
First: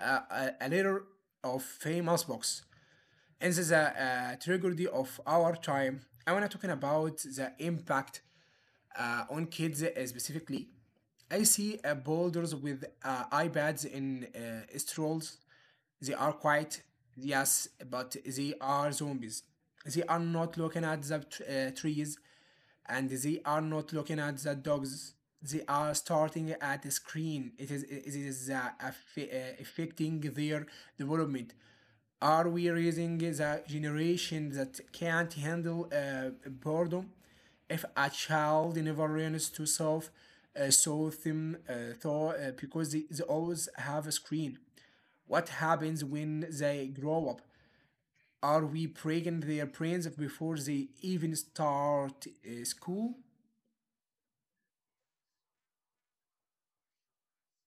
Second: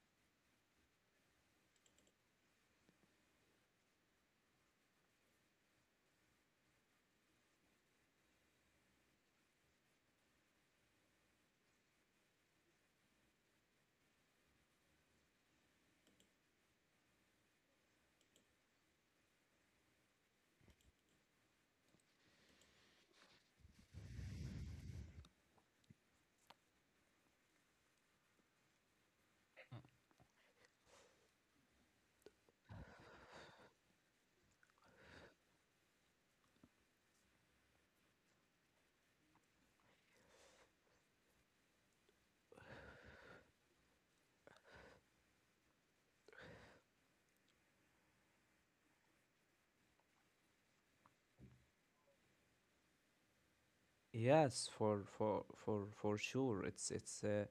a, a letter of famous box. And this is a tragedy of our time. I want to talk about the impact on kids specifically. I see boulders with iPads in strolls. They are quiet, yes, but they are zombies. They are not looking at the trees and they are not looking at the dogs. They are starting at the screen. It is affecting their development. Are we raising the generation that can't handle boredom? If a child never learns to solve so them thought because they always have a screen. What happens when they grow up? Are we breaking their brains before they even start school?
Yes, for for sure. It's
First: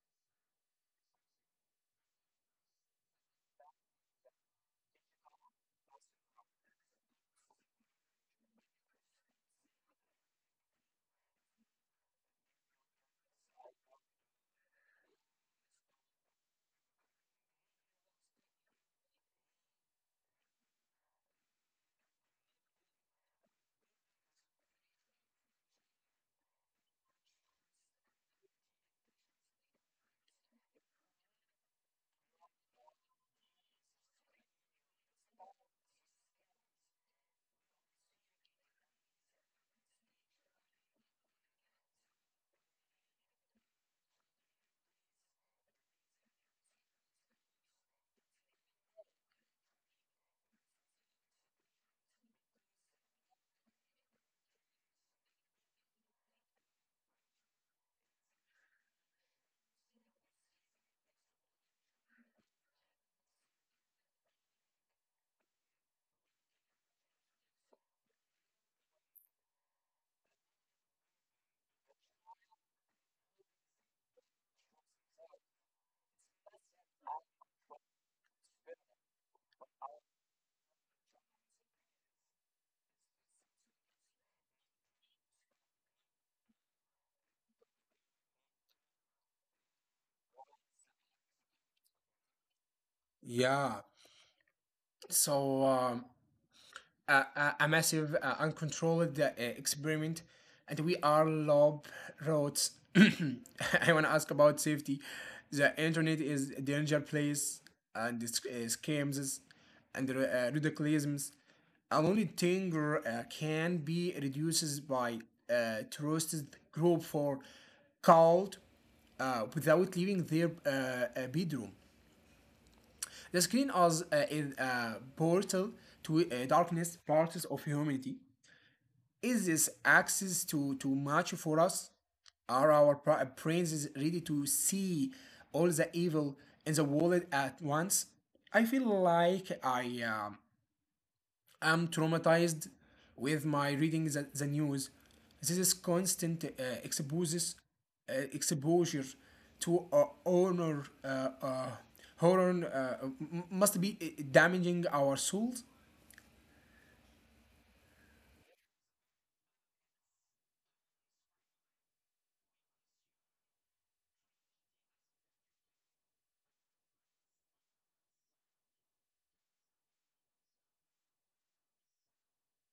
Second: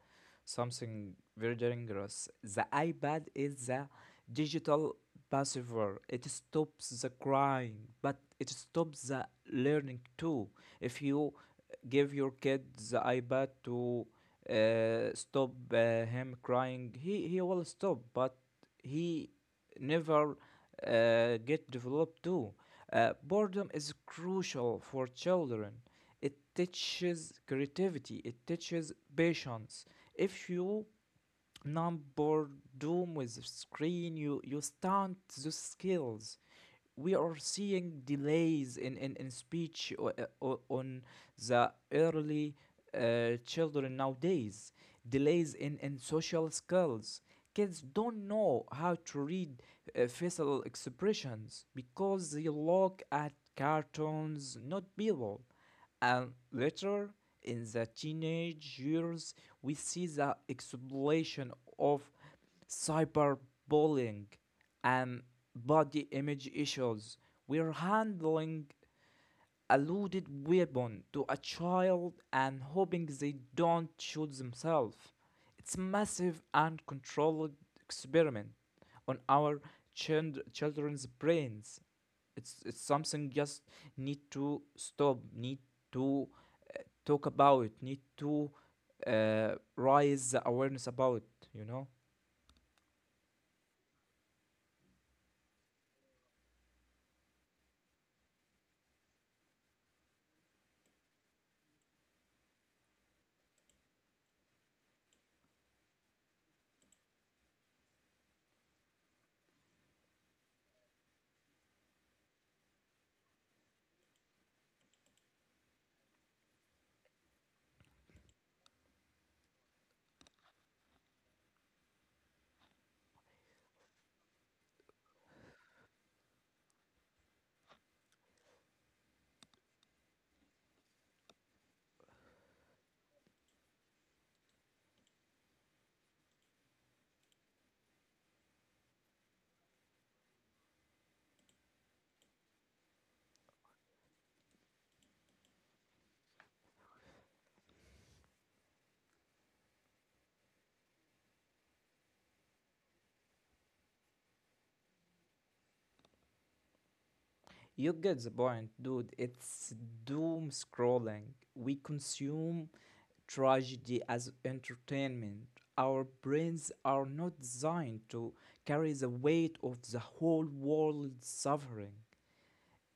something very dangerous. The iPad is a digital pacifier. It stops the crying, but it stops the learning too. If you give your kid the iPad to stop him crying, he will stop, but he never get developed too. Boredom is crucial for children. It teaches creativity, it teaches patience. If you not boredom with the screen, you stunt the skills. We are seeing delays in speech o- o- on the early children nowadays, delays in social skills. Kids don't know how to read facial expressions because they look at cartoons, not people. And later in the teenage years, we see the explosion of cyberbullying and body image issues. We're handling a loaded weapon to a child and hoping they don't shoot themselves. It's a massive and controlled experiment on our children's brains. It's something just need to stop, need to talk about, need to raise the awareness about, you know.
Yeah. So a massive, uncontrolled experiment, and we are robots. I want to ask about safety. The internet is a danger place, and it's, scams and radicalisms. An only thing can be reduced by trusted group for called without leaving their bedroom. The screen as is a portal to darkness, parts of humanity. Is this access to too much for us? Are our brains ready to see all the evil in the world at once? I feel like I am traumatized with my reading the news. This is constant exposes exposure to honor uh, horror must be damaging our souls.
You get the point, dude. It's doom scrolling. We consume tragedy as entertainment. Our brains are not designed to carry the weight of the whole world's suffering.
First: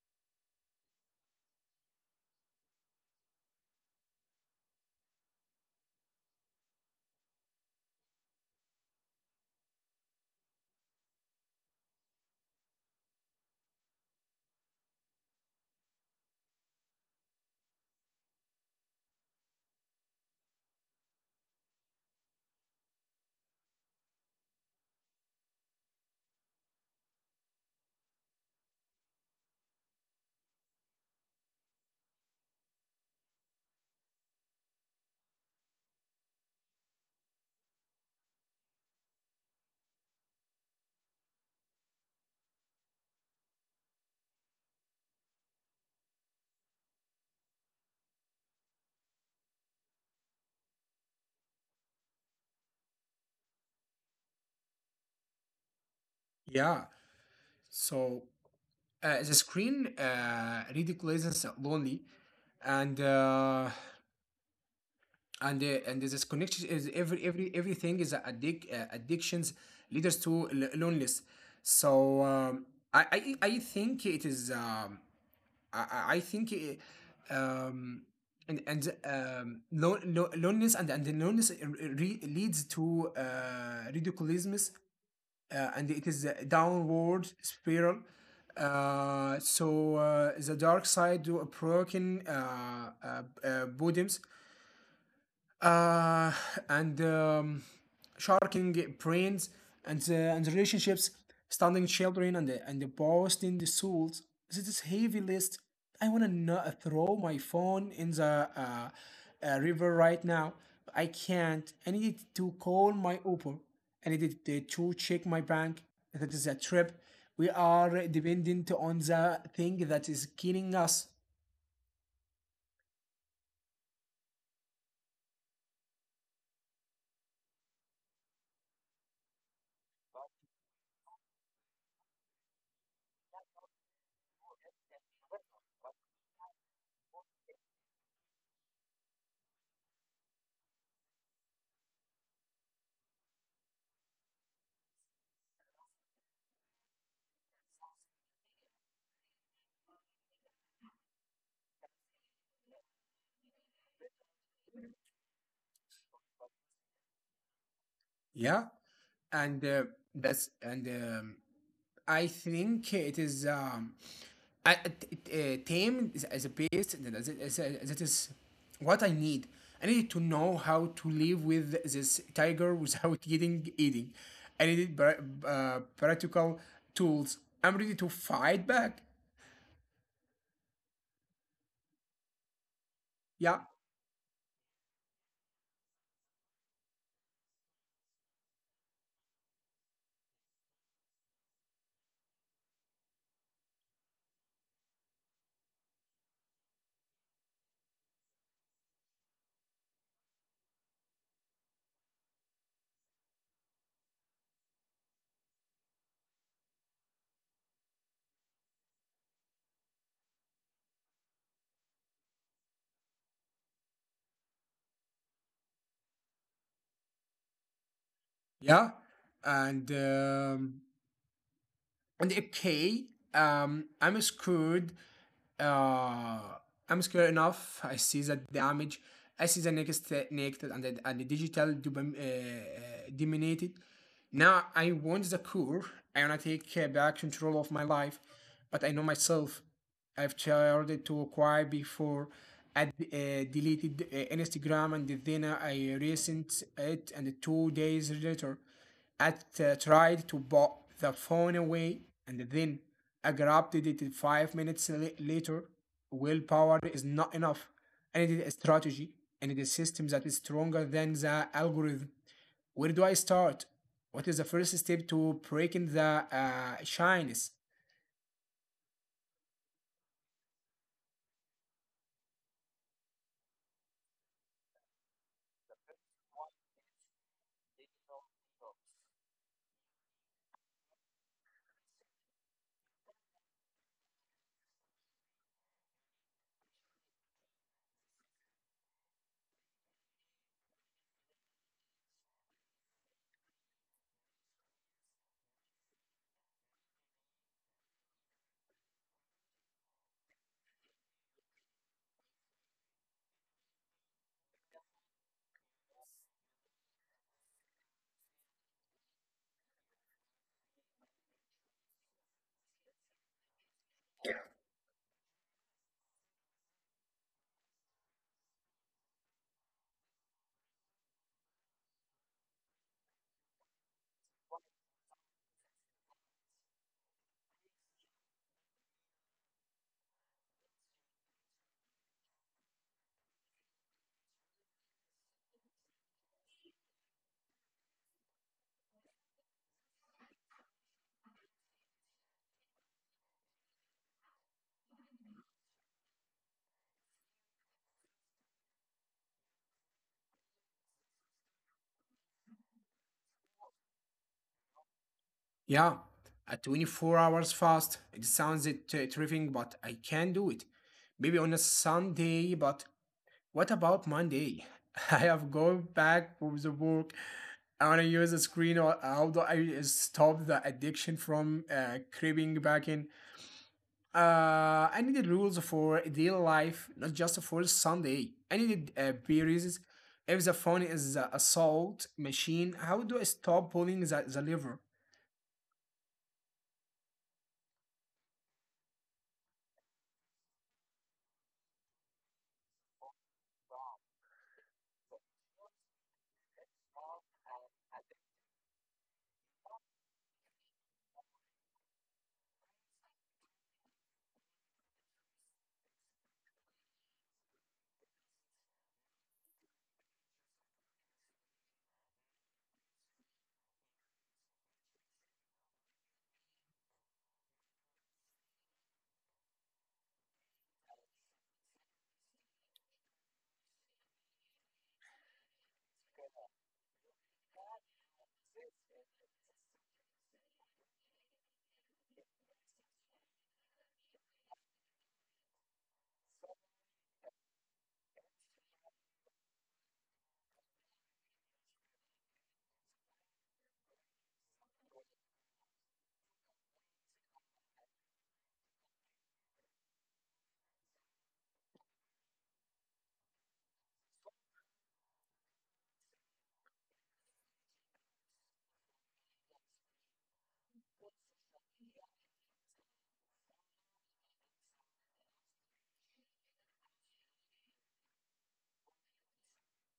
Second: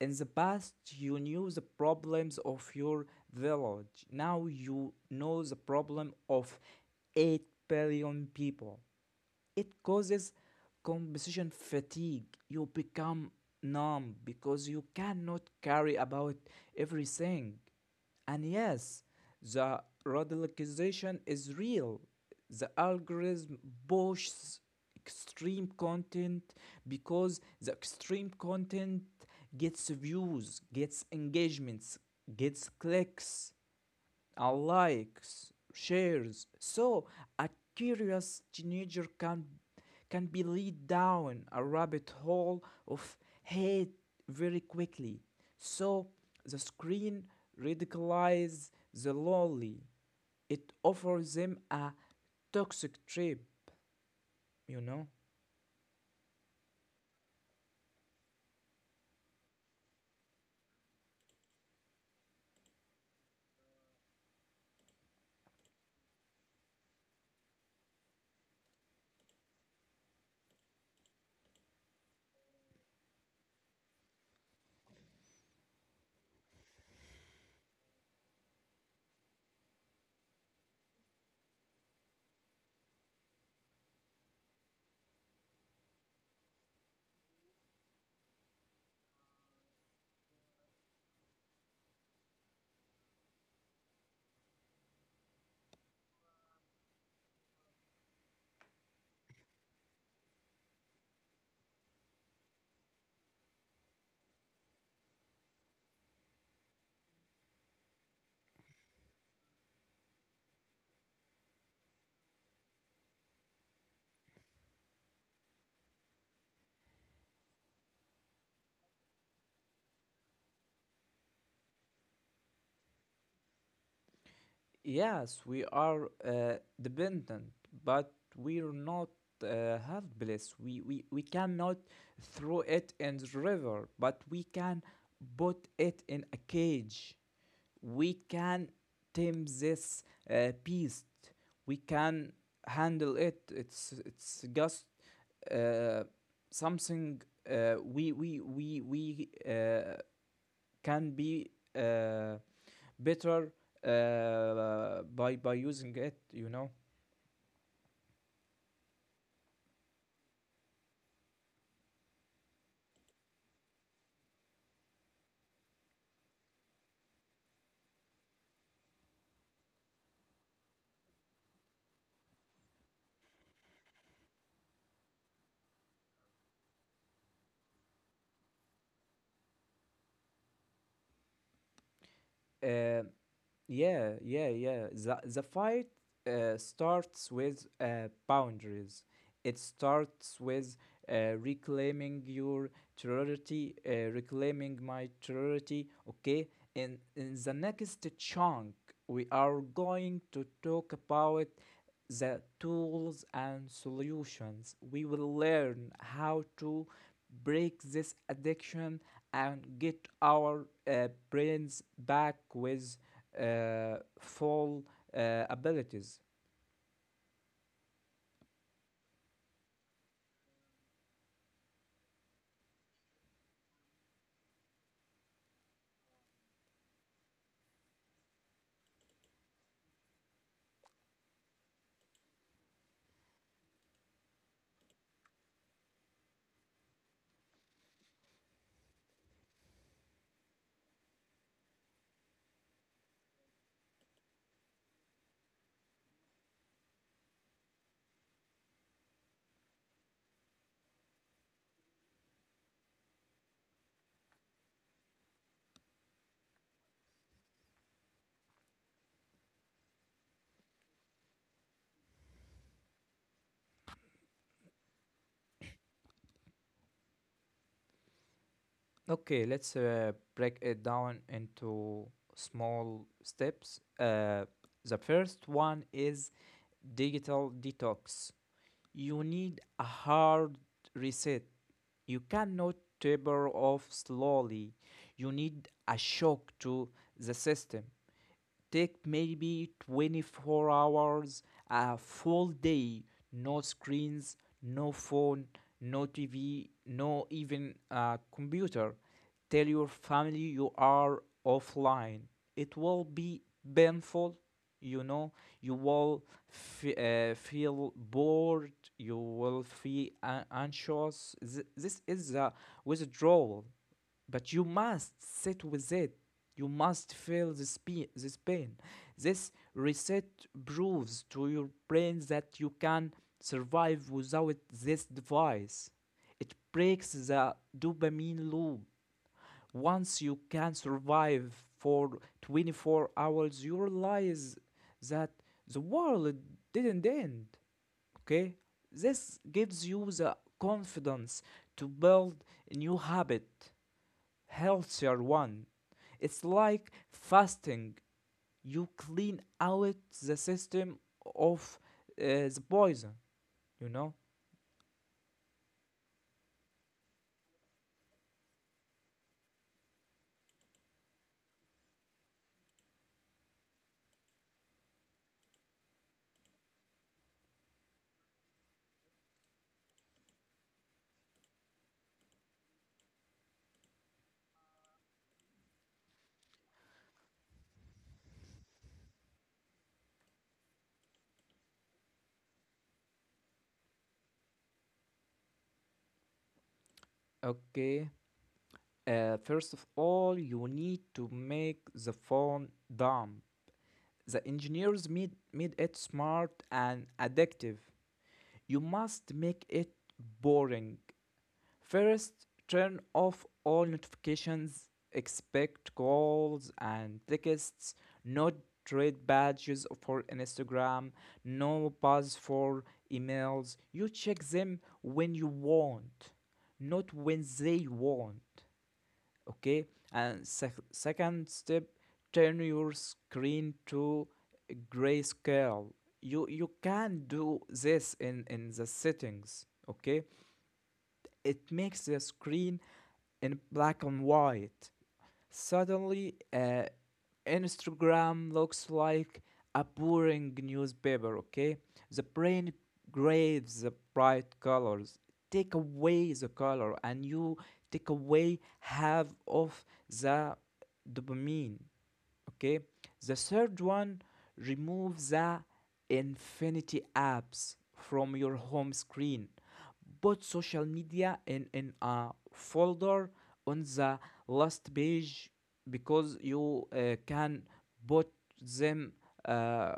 In the past, you knew the problems of your village. Now you know the problem of 8 billion people. It causes composition fatigue. You become numb because you cannot carry about everything. And yes, the radicalization is real. The algorithm pushes extreme content because the extreme content gets views, gets engagements, gets clicks, likes, shares. So a curious teenager can be lead down a rabbit hole of hate very quickly. So the screen ridiculizes the lonely. It offers them a toxic trip, you know.
Yeah. So the screen ridiculousness lonely, and and this connection is everything is addictions leaders to loneliness. So I think it is. I I think it, um, and loneliness and the loneliness leads to ridiculousness and it is a downward spiral. So the dark side do a broken bottoms uh, and sharking brains and and the relationships, stunning children and and the boasting the souls. This is heavy list. I wanna not throw my phone in the river right now. I can't. I needed to call my Uber. I needed to check my bank. That is a trip. We are dependent on the thing that is killing us.
Yes, we are dependent, but we're not helpless. We cannot throw it in the river, but we can put it in a cage. We can tame this beast. We can handle it. It's just uh, something we can be Uh, better by using it, you know
Yeah, and that's and I think it is I, uh, tame is a base that is what I need. I needed to know how to live with this tiger without getting eating. I needed practical tools. I'm ready to fight back.
uh,
Yeah,
yeah, yeah, yeah, the fight starts with boundaries. It starts with reclaiming your territory, reclaiming my territory. Okay, and in the next chunk we are going to talk about the tools and solutions. We will learn how to break this addiction and get our brains back with full abilities.
yeah, and um, and okay. I'm scared. uh I'm scared enough. I see the damage. I see the next negative and the digital dominated. Now I want the cure. I want to take back control of my life, but I know myself. I've tried to acquire before. I deleted Instagram, and then I recent it, and 2 days later at tried to put the phone away, and then I grabbed it 5 minutes later. Willpower is not enough. I need a strategy. I need a system that is stronger than the algorithm. Where do I start? What is the first step to breaking the shyness?
Okay, let's break it down into small steps. The first one is digital detox. You need a hard reset. You cannot taper off slowly. You need a shock to the system. Take maybe 24 hours, a full day, no screens, no phone, no TV, no even computer. Tell your family you are offline. It will be painful, you know. You will feel bored, you will feel anxious. This is a withdrawal, but you must sit with it. You must feel this pain. This reset proves to your brain that you can survive without this device. It breaks the dopamine loop. Once you can survive for 24 hours, you realize that the world didn't end. Okay? This gives you the confidence to build a new habit, healthier one. It's like fasting. You clean out the system of uh, the poison, you know?
Yeah, a 24 hours fast. It sounds terrifying, but I can do it. Maybe on a Sunday, but what about Monday? I have gone back from the book. I want to use a screen or how do I stop the addiction from creeping back in? I needed rules for daily life, not just for Sunday. I needed periods. If the phone is a assault machine, how do I stop pulling the lever?
Okay. First of all, you need to make the phone dumb. The engineers made it smart and addictive. You must make it boring. First, turn off all notifications, expect calls and texts, no red badges for Instagram, no buzz for emails. You check them when you want, not when they want. Okay? And second step, turn your screen to grayscale. You can do this in the settings, okay? It makes the screen in black and white. Suddenly, Instagram looks like a boring newspaper, okay? The brain craves the bright colors. Take away the color and you take away half of the dopamine. Okay, the third one, remove the infinity apps from your home screen. Put social media in a folder on the last page, because you can put them uh,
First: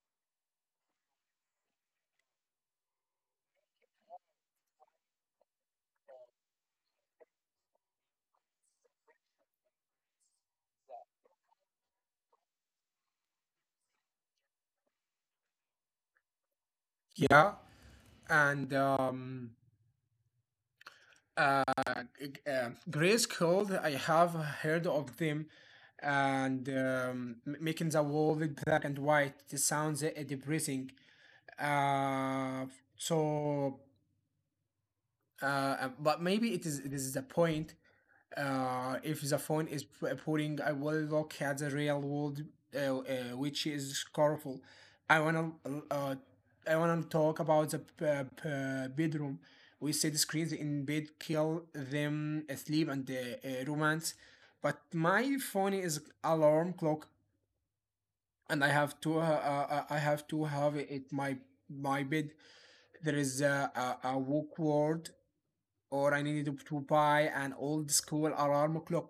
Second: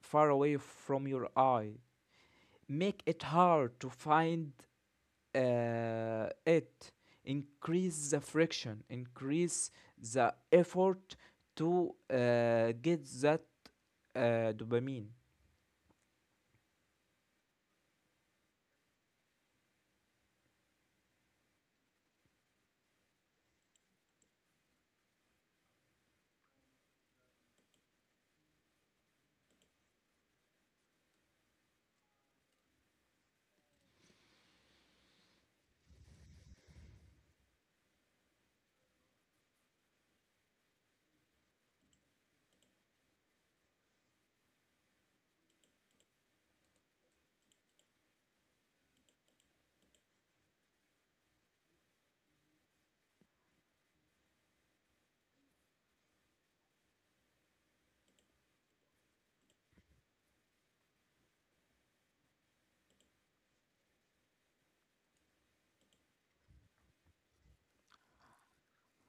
far away from your eye. Make it hard to find it. Increase the friction, increase the effort to get that uh, dopamine.
Yeah, and uh, Grace Cold, I have heard of them, and making the world black and white it sounds depressing. Uh, so, but maybe it is this is the point if the phone is putting I will look at the real world, which is colorful. I wanna uh, I wanna talk about the bedroom. We see screens in bed kill them sleep and romance, but my phone is alarm clock, and I have to have it my my bed. There is a walk word or I needed to, buy an old school alarm clock.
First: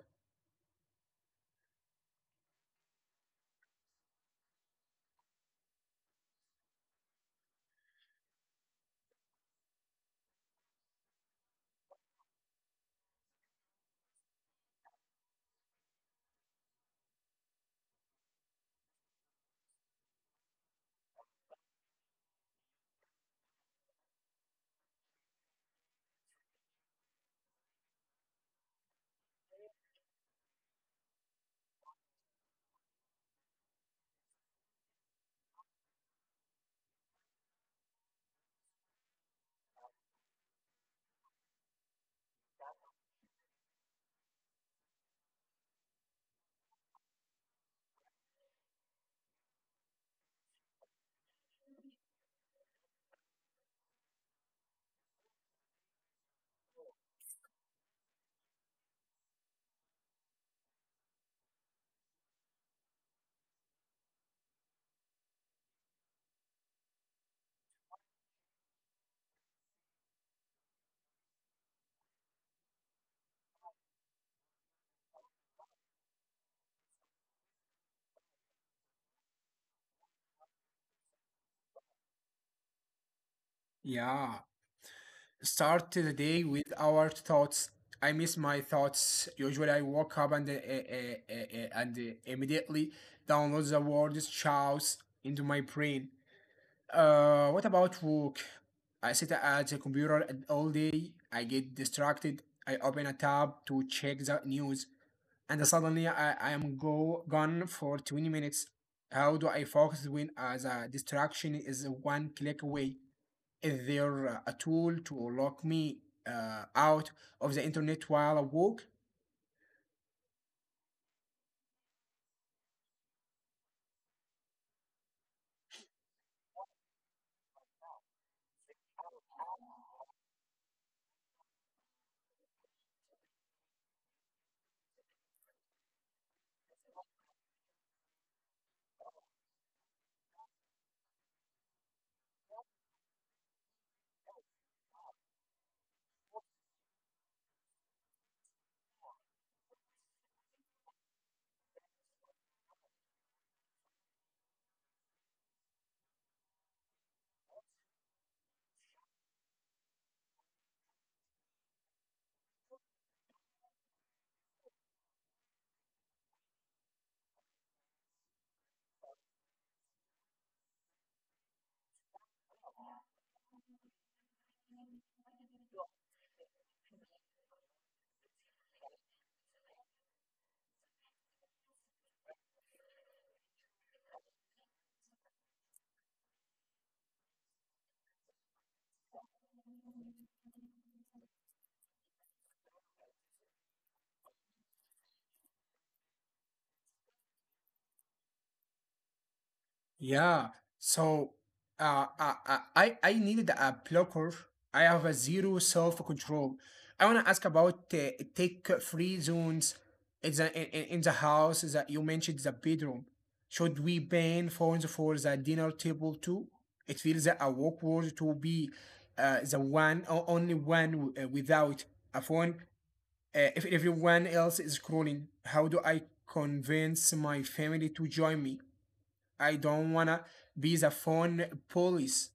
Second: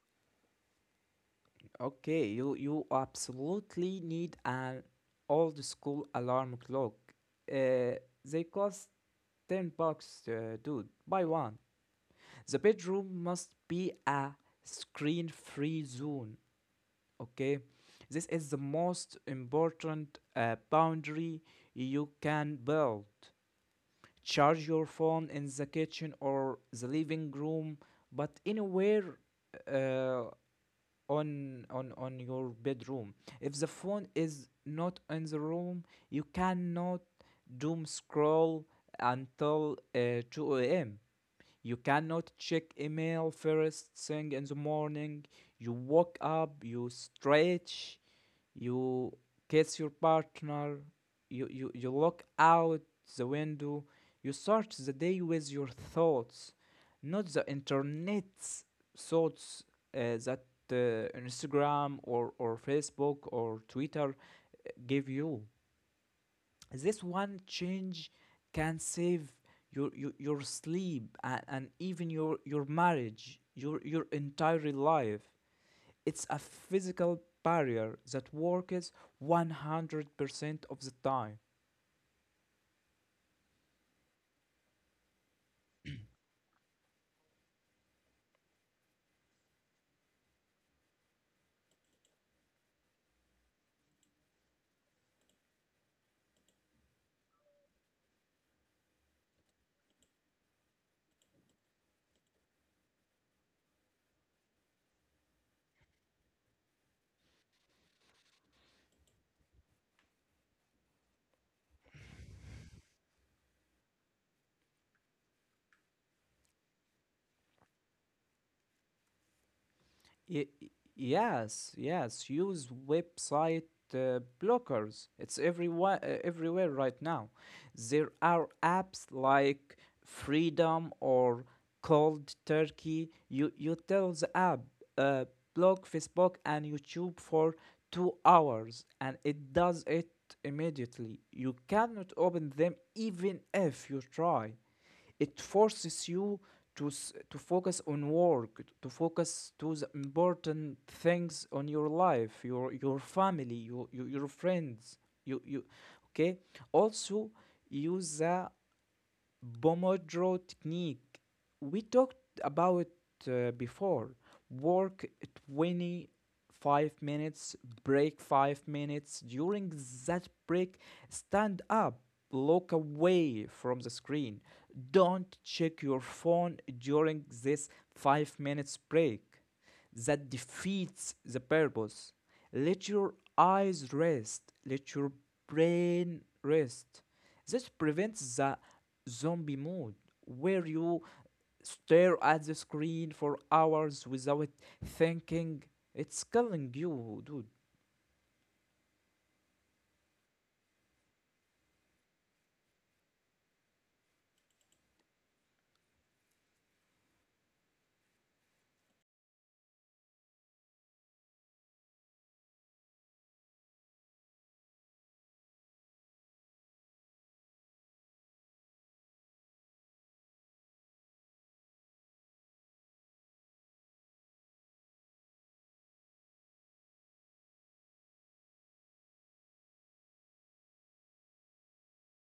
Okay, you absolutely need an old school alarm clock. uh, they cost 10 bucks, dude, buy one. The bedroom must be a screen free zone, okay? This is the most important boundary you can build. Charge your phone in the kitchen or the living room, but anywhere uh, on your bedroom. If the phone is not in the room, you cannot doom scroll until 2 a.m. You cannot check email first thing in the morning. You wake up, you stretch, you kiss your partner, you look out the window, you start the day with your thoughts, not the internet's thoughts that Instagram or Facebook or Twitter give you. This one change can save your sleep and even your marriage, your entire life. It's a physical barrier that works 100% of the time.
Yeah, start the day with our thoughts. I miss my thoughts. Usually, I wake up and immediately download the word "chouse" into my brain. What about work? I sit at the computer all day. I get distracted. I open a tab to check the news, and suddenly I am go gone for 20 minutes. How do I focus when the distraction is one click away? Is there a tool to lock me out of the internet while I work?
Y- yes, yes. Use website blockers. It's everywhere, everywhere right now. There are apps like Freedom or Cold Turkey. You tell the app, uh, block Facebook and YouTube for 2 hours, and it does it immediately. You cannot open them even if you try. It forces you to to focus on work, to focus to the important things on your life, your family, your friends. You okay. Also, use the Pomodoro technique. We talked about before. Work 25 minutes, break 5 minutes. During that break, stand up, look away from the screen. Don't check your phone during this 5 minutes break. That defeats the purpose. Let your eyes rest, let your brain rest. This prevents the zombie mode where you stare at the screen for hours without thinking. It's killing you, dude.
Yeah. So I I needed a blocker. I have a zero self-control. I want to ask about take free zones in the house that you mentioned the bedroom. Should we ban phones for the dinner table too? It feels a awkward to be the one or only one without a phone. If everyone else is scrolling, how do I convince my family to join me? I don't wanna be the phone police.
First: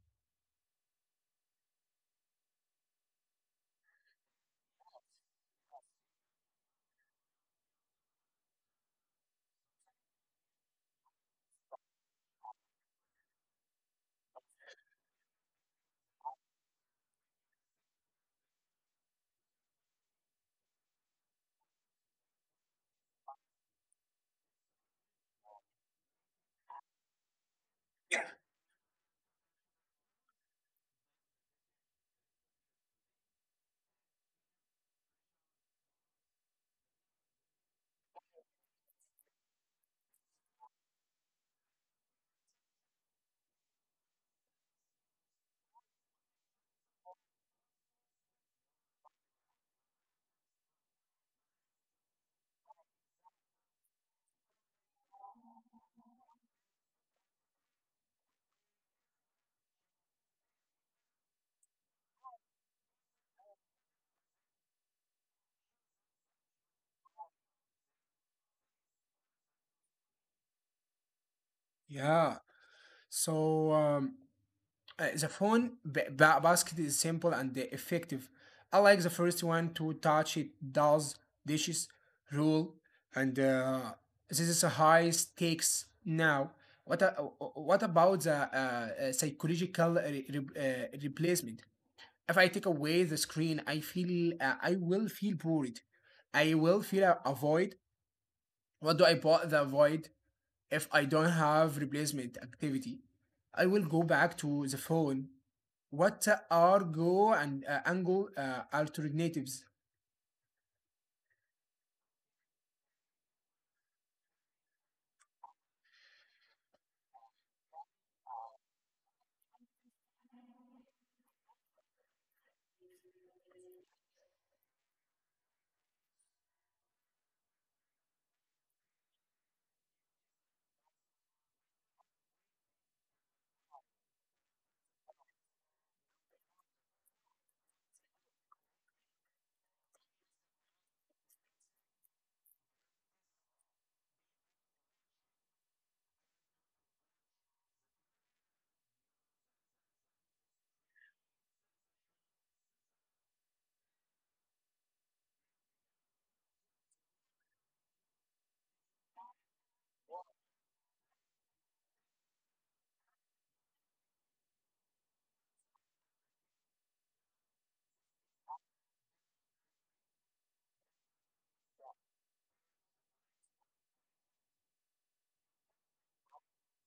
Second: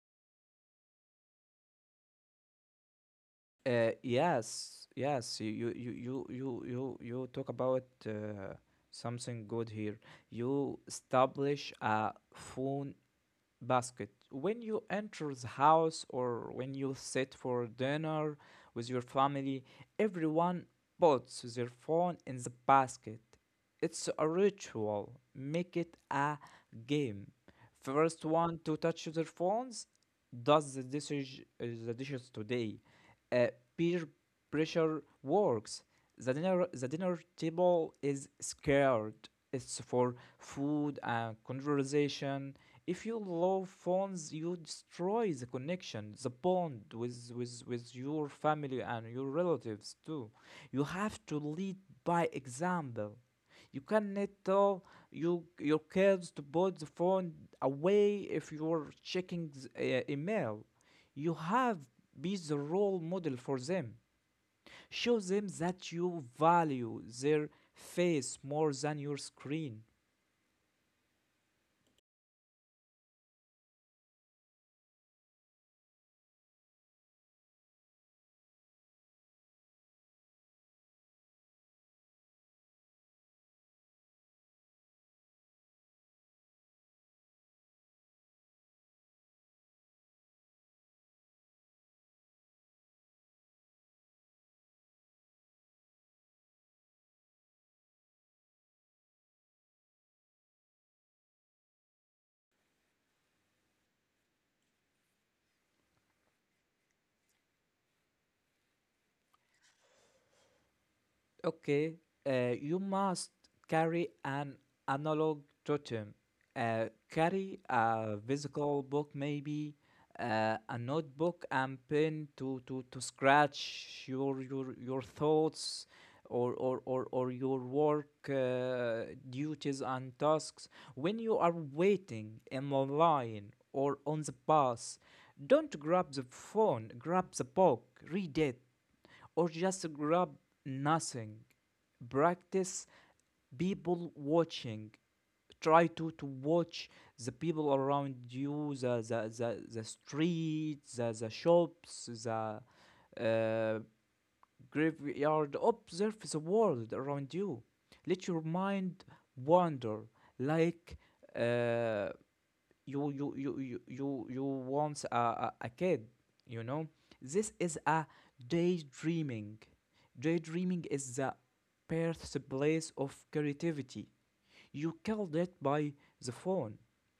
Yes, yes. You talk about something good here. You establish a phone basket. When you enter the house or when you sit for dinner with your family, everyone puts their phone in the basket. It's a ritual. Make it a game.
Yeah.
First one to touch their phones does the dishes today. Uh, Peer pressure works. The dinner table is scared. It's for food and conversation. If you love phones, you destroy the connection, the bond with your family and your relatives too. You have to lead by example. You cannot tell your kids to put the phone away if you're checking the email. You have be the role model for them. Show them that you value their face more than your screen.
Yeah. So the phone basket is simple and effective. I like the first one to touch it does dishes rule, and this is a high stakes now. What about the psychological replacement? If I take away the screen, I feel I will feel bored. I will feel a void. What do I bought the void? If I don't have replacement activity, I will go back to the phone. What are go and angle alternatives?
Okay, you must carry an analog totem. Uh, Carry a physical book, maybe a notebook and pen to scratch your thoughts or your work duties and tasks. When you are waiting in the line or on the bus, don't grab the phone. Grab the book. Read it, or just grab nothing. Practice people watching. Try to watch the people around you, the street, the shops, the uh, graveyard. Observe the world around you. Let your mind wander like uh, you want a kid. You know, this is a daydreaming daydreaming is the birthplace of creativity. You killed it by the phone.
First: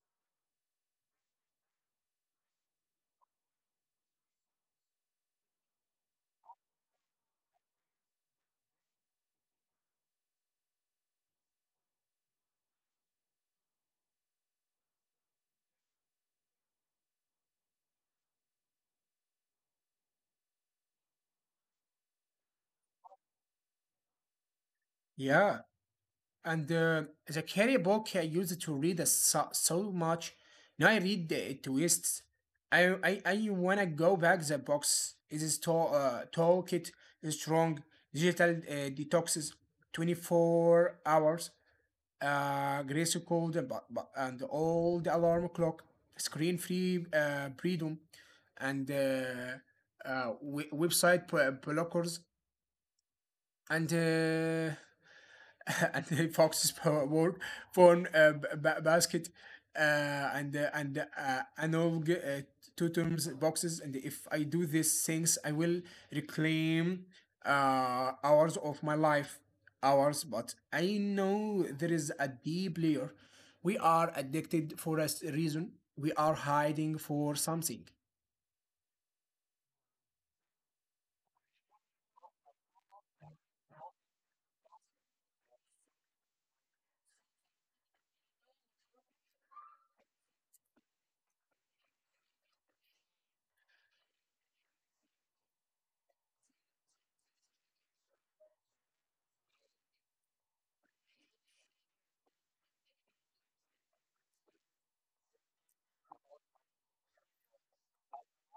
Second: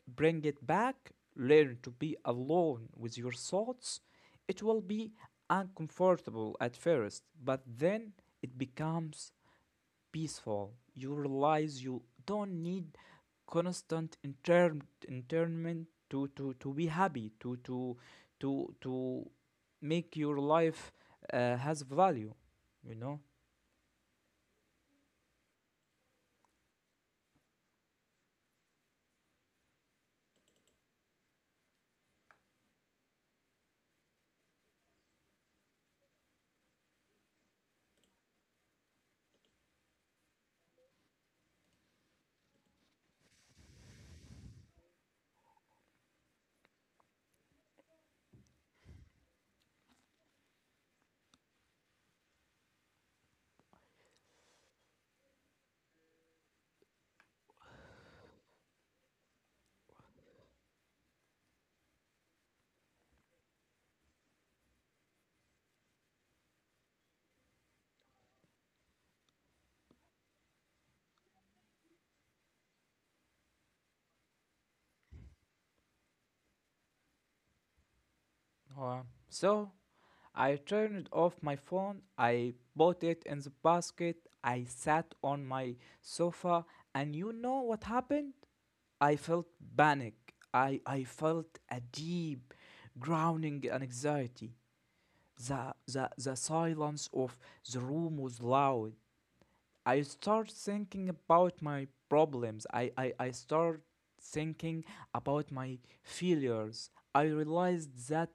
Bring it back. Learn to be alone with your thoughts. It will be uncomfortable at first, but then it becomes peaceful. You realize you don't need constant internment to be happy, to make your life has value, you know?
Yeah, and the carry book I used to read so, so much. Now I read the twists. I wanna go back the box. It is to talk it strong digital detoxes, 24 hours. Gracie called and, and all the alarm clock, screen free freedom, and we- website blockers, and and foxes were born basket uh, and and all two boxes and if I do these things I will reclaim hours of my life hours, but I know there is a deep layer. We are addicted for a reason. We are hiding for something.
Uh, so I turned off my phone, I bought it in the basket, I sat on my sofa, and you know what happened? I felt panic. I felt a deep grounding and anxiety. The silence of the room was loud. I start thinking about my problems. I start thinking about my failures. I realized that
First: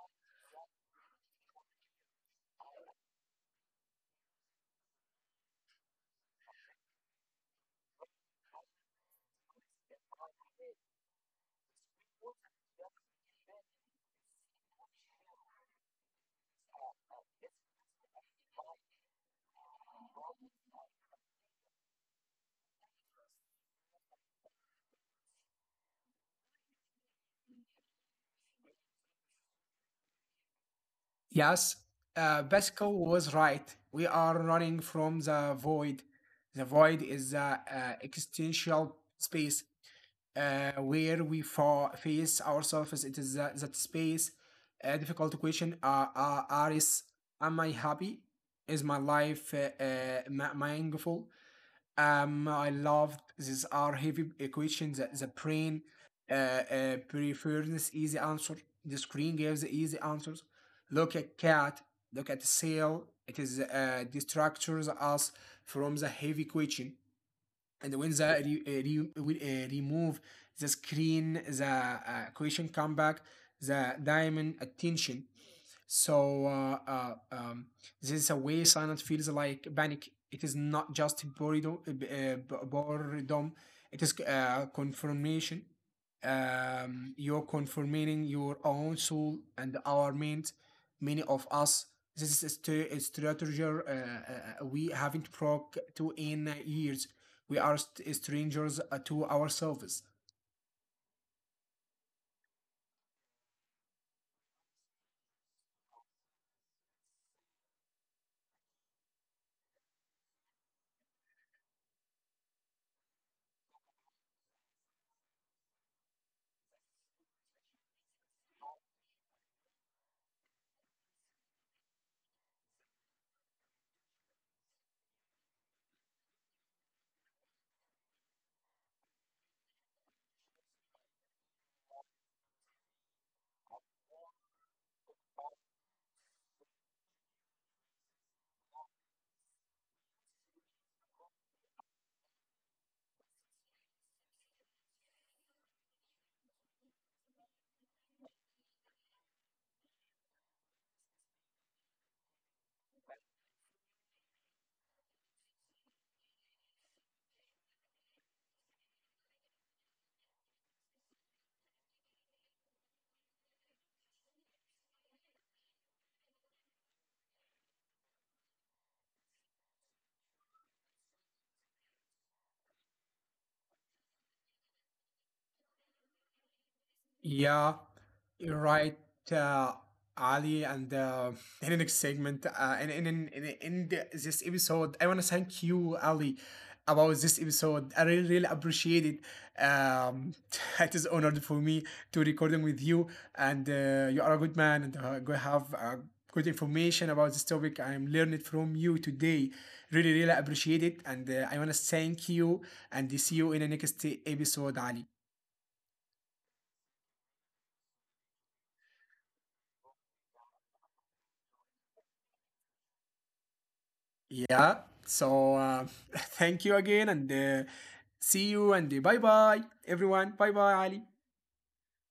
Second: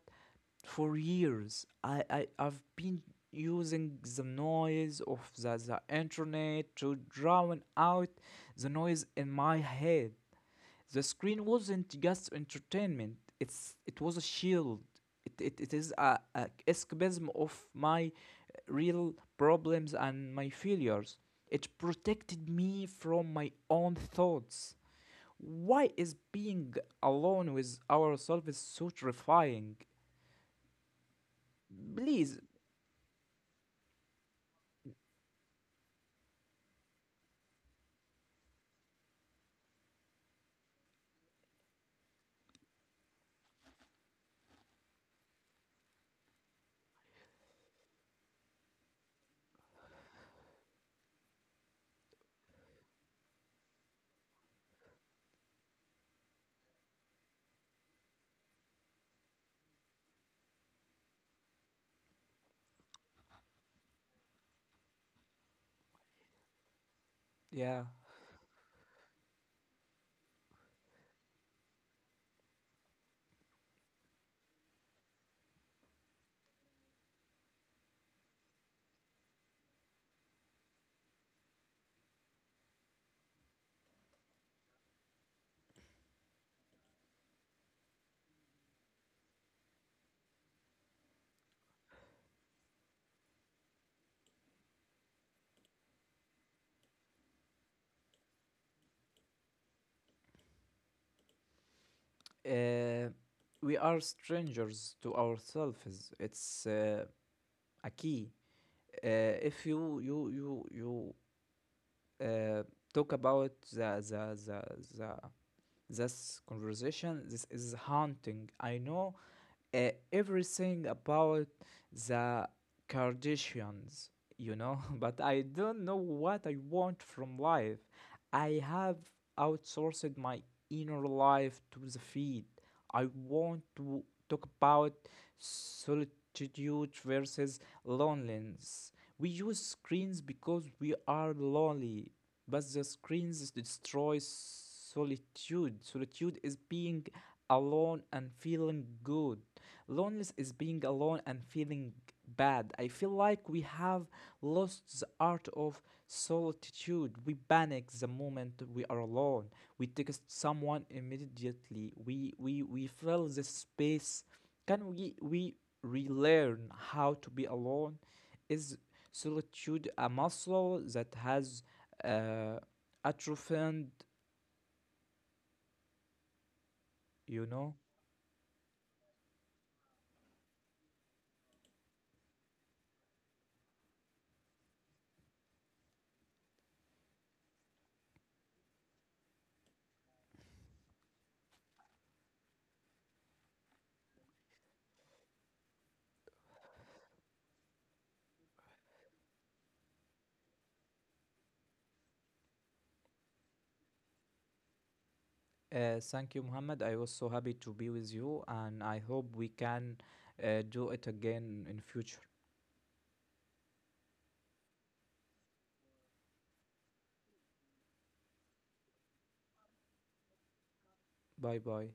for years I've been using the noise of the internet to drown out the noise in my head. The screen wasn't just entertainment. It was a shield. It is a escapism of my real problems and my failures. It protected me from my own thoughts. Why is being alone with ourselves so terrifying?
Yes,
Please,
Pascal was right. We are running from the void. The void is the existential space where we face ourselves. It is that, that space. A difficult question are is, am I happy? Is my life mindful? I loved these are heavy equations. The brain prefers easy answer. The screen gives easy answers. Look at cat. Look at sail. It is distracts us from the heavy question.
yeah.
And when the re, re, we, remove the screen, the question come back, the diamond attention. So this is a way silence feels like panic. It is not just boredom, boredom. It is confirmation. You're confirming your own soul and our mind. Many of us, this is a strategy we haven't broke to in years. We are strangers to ourselves.
Uh, we are strangers to ourselves. It's a key. If you uh, talk about the this conversation. This is haunting. I know everything about the Kardashians, you know, but I don't know what I want from life. I have outsourced my inner life to the feed. I want to talk about solitude versus loneliness. We use screens because we are lonely, but the screens destroy solitude. Solitude is being alone and feeling good. Loneliness is being alone and feeling bad. I feel like we have lost the art of solitude. We panic the moment we are alone. We text someone immediately. We fill the space. Can we relearn how to be alone? Is solitude a muscle that has uh, atrophied, you know?
Yeah, you're right, uh, Ali, and in the next segment, and in the, this episode, I want to thank you, Ali, about this episode. I really really appreciate it. It is honored for me to recording with you, and you are a good man, and go have good information about this topic. I am learning from you today. Really really appreciate it, and I want to thank you, and see you in the next episode, Ali.
Thank you, Muhammad. I was so happy to be with you, and I hope we can do it again in future.
Yeah. So thank you again and see you and bye bye, everyone. Bye bye, Ali.
Bye bye.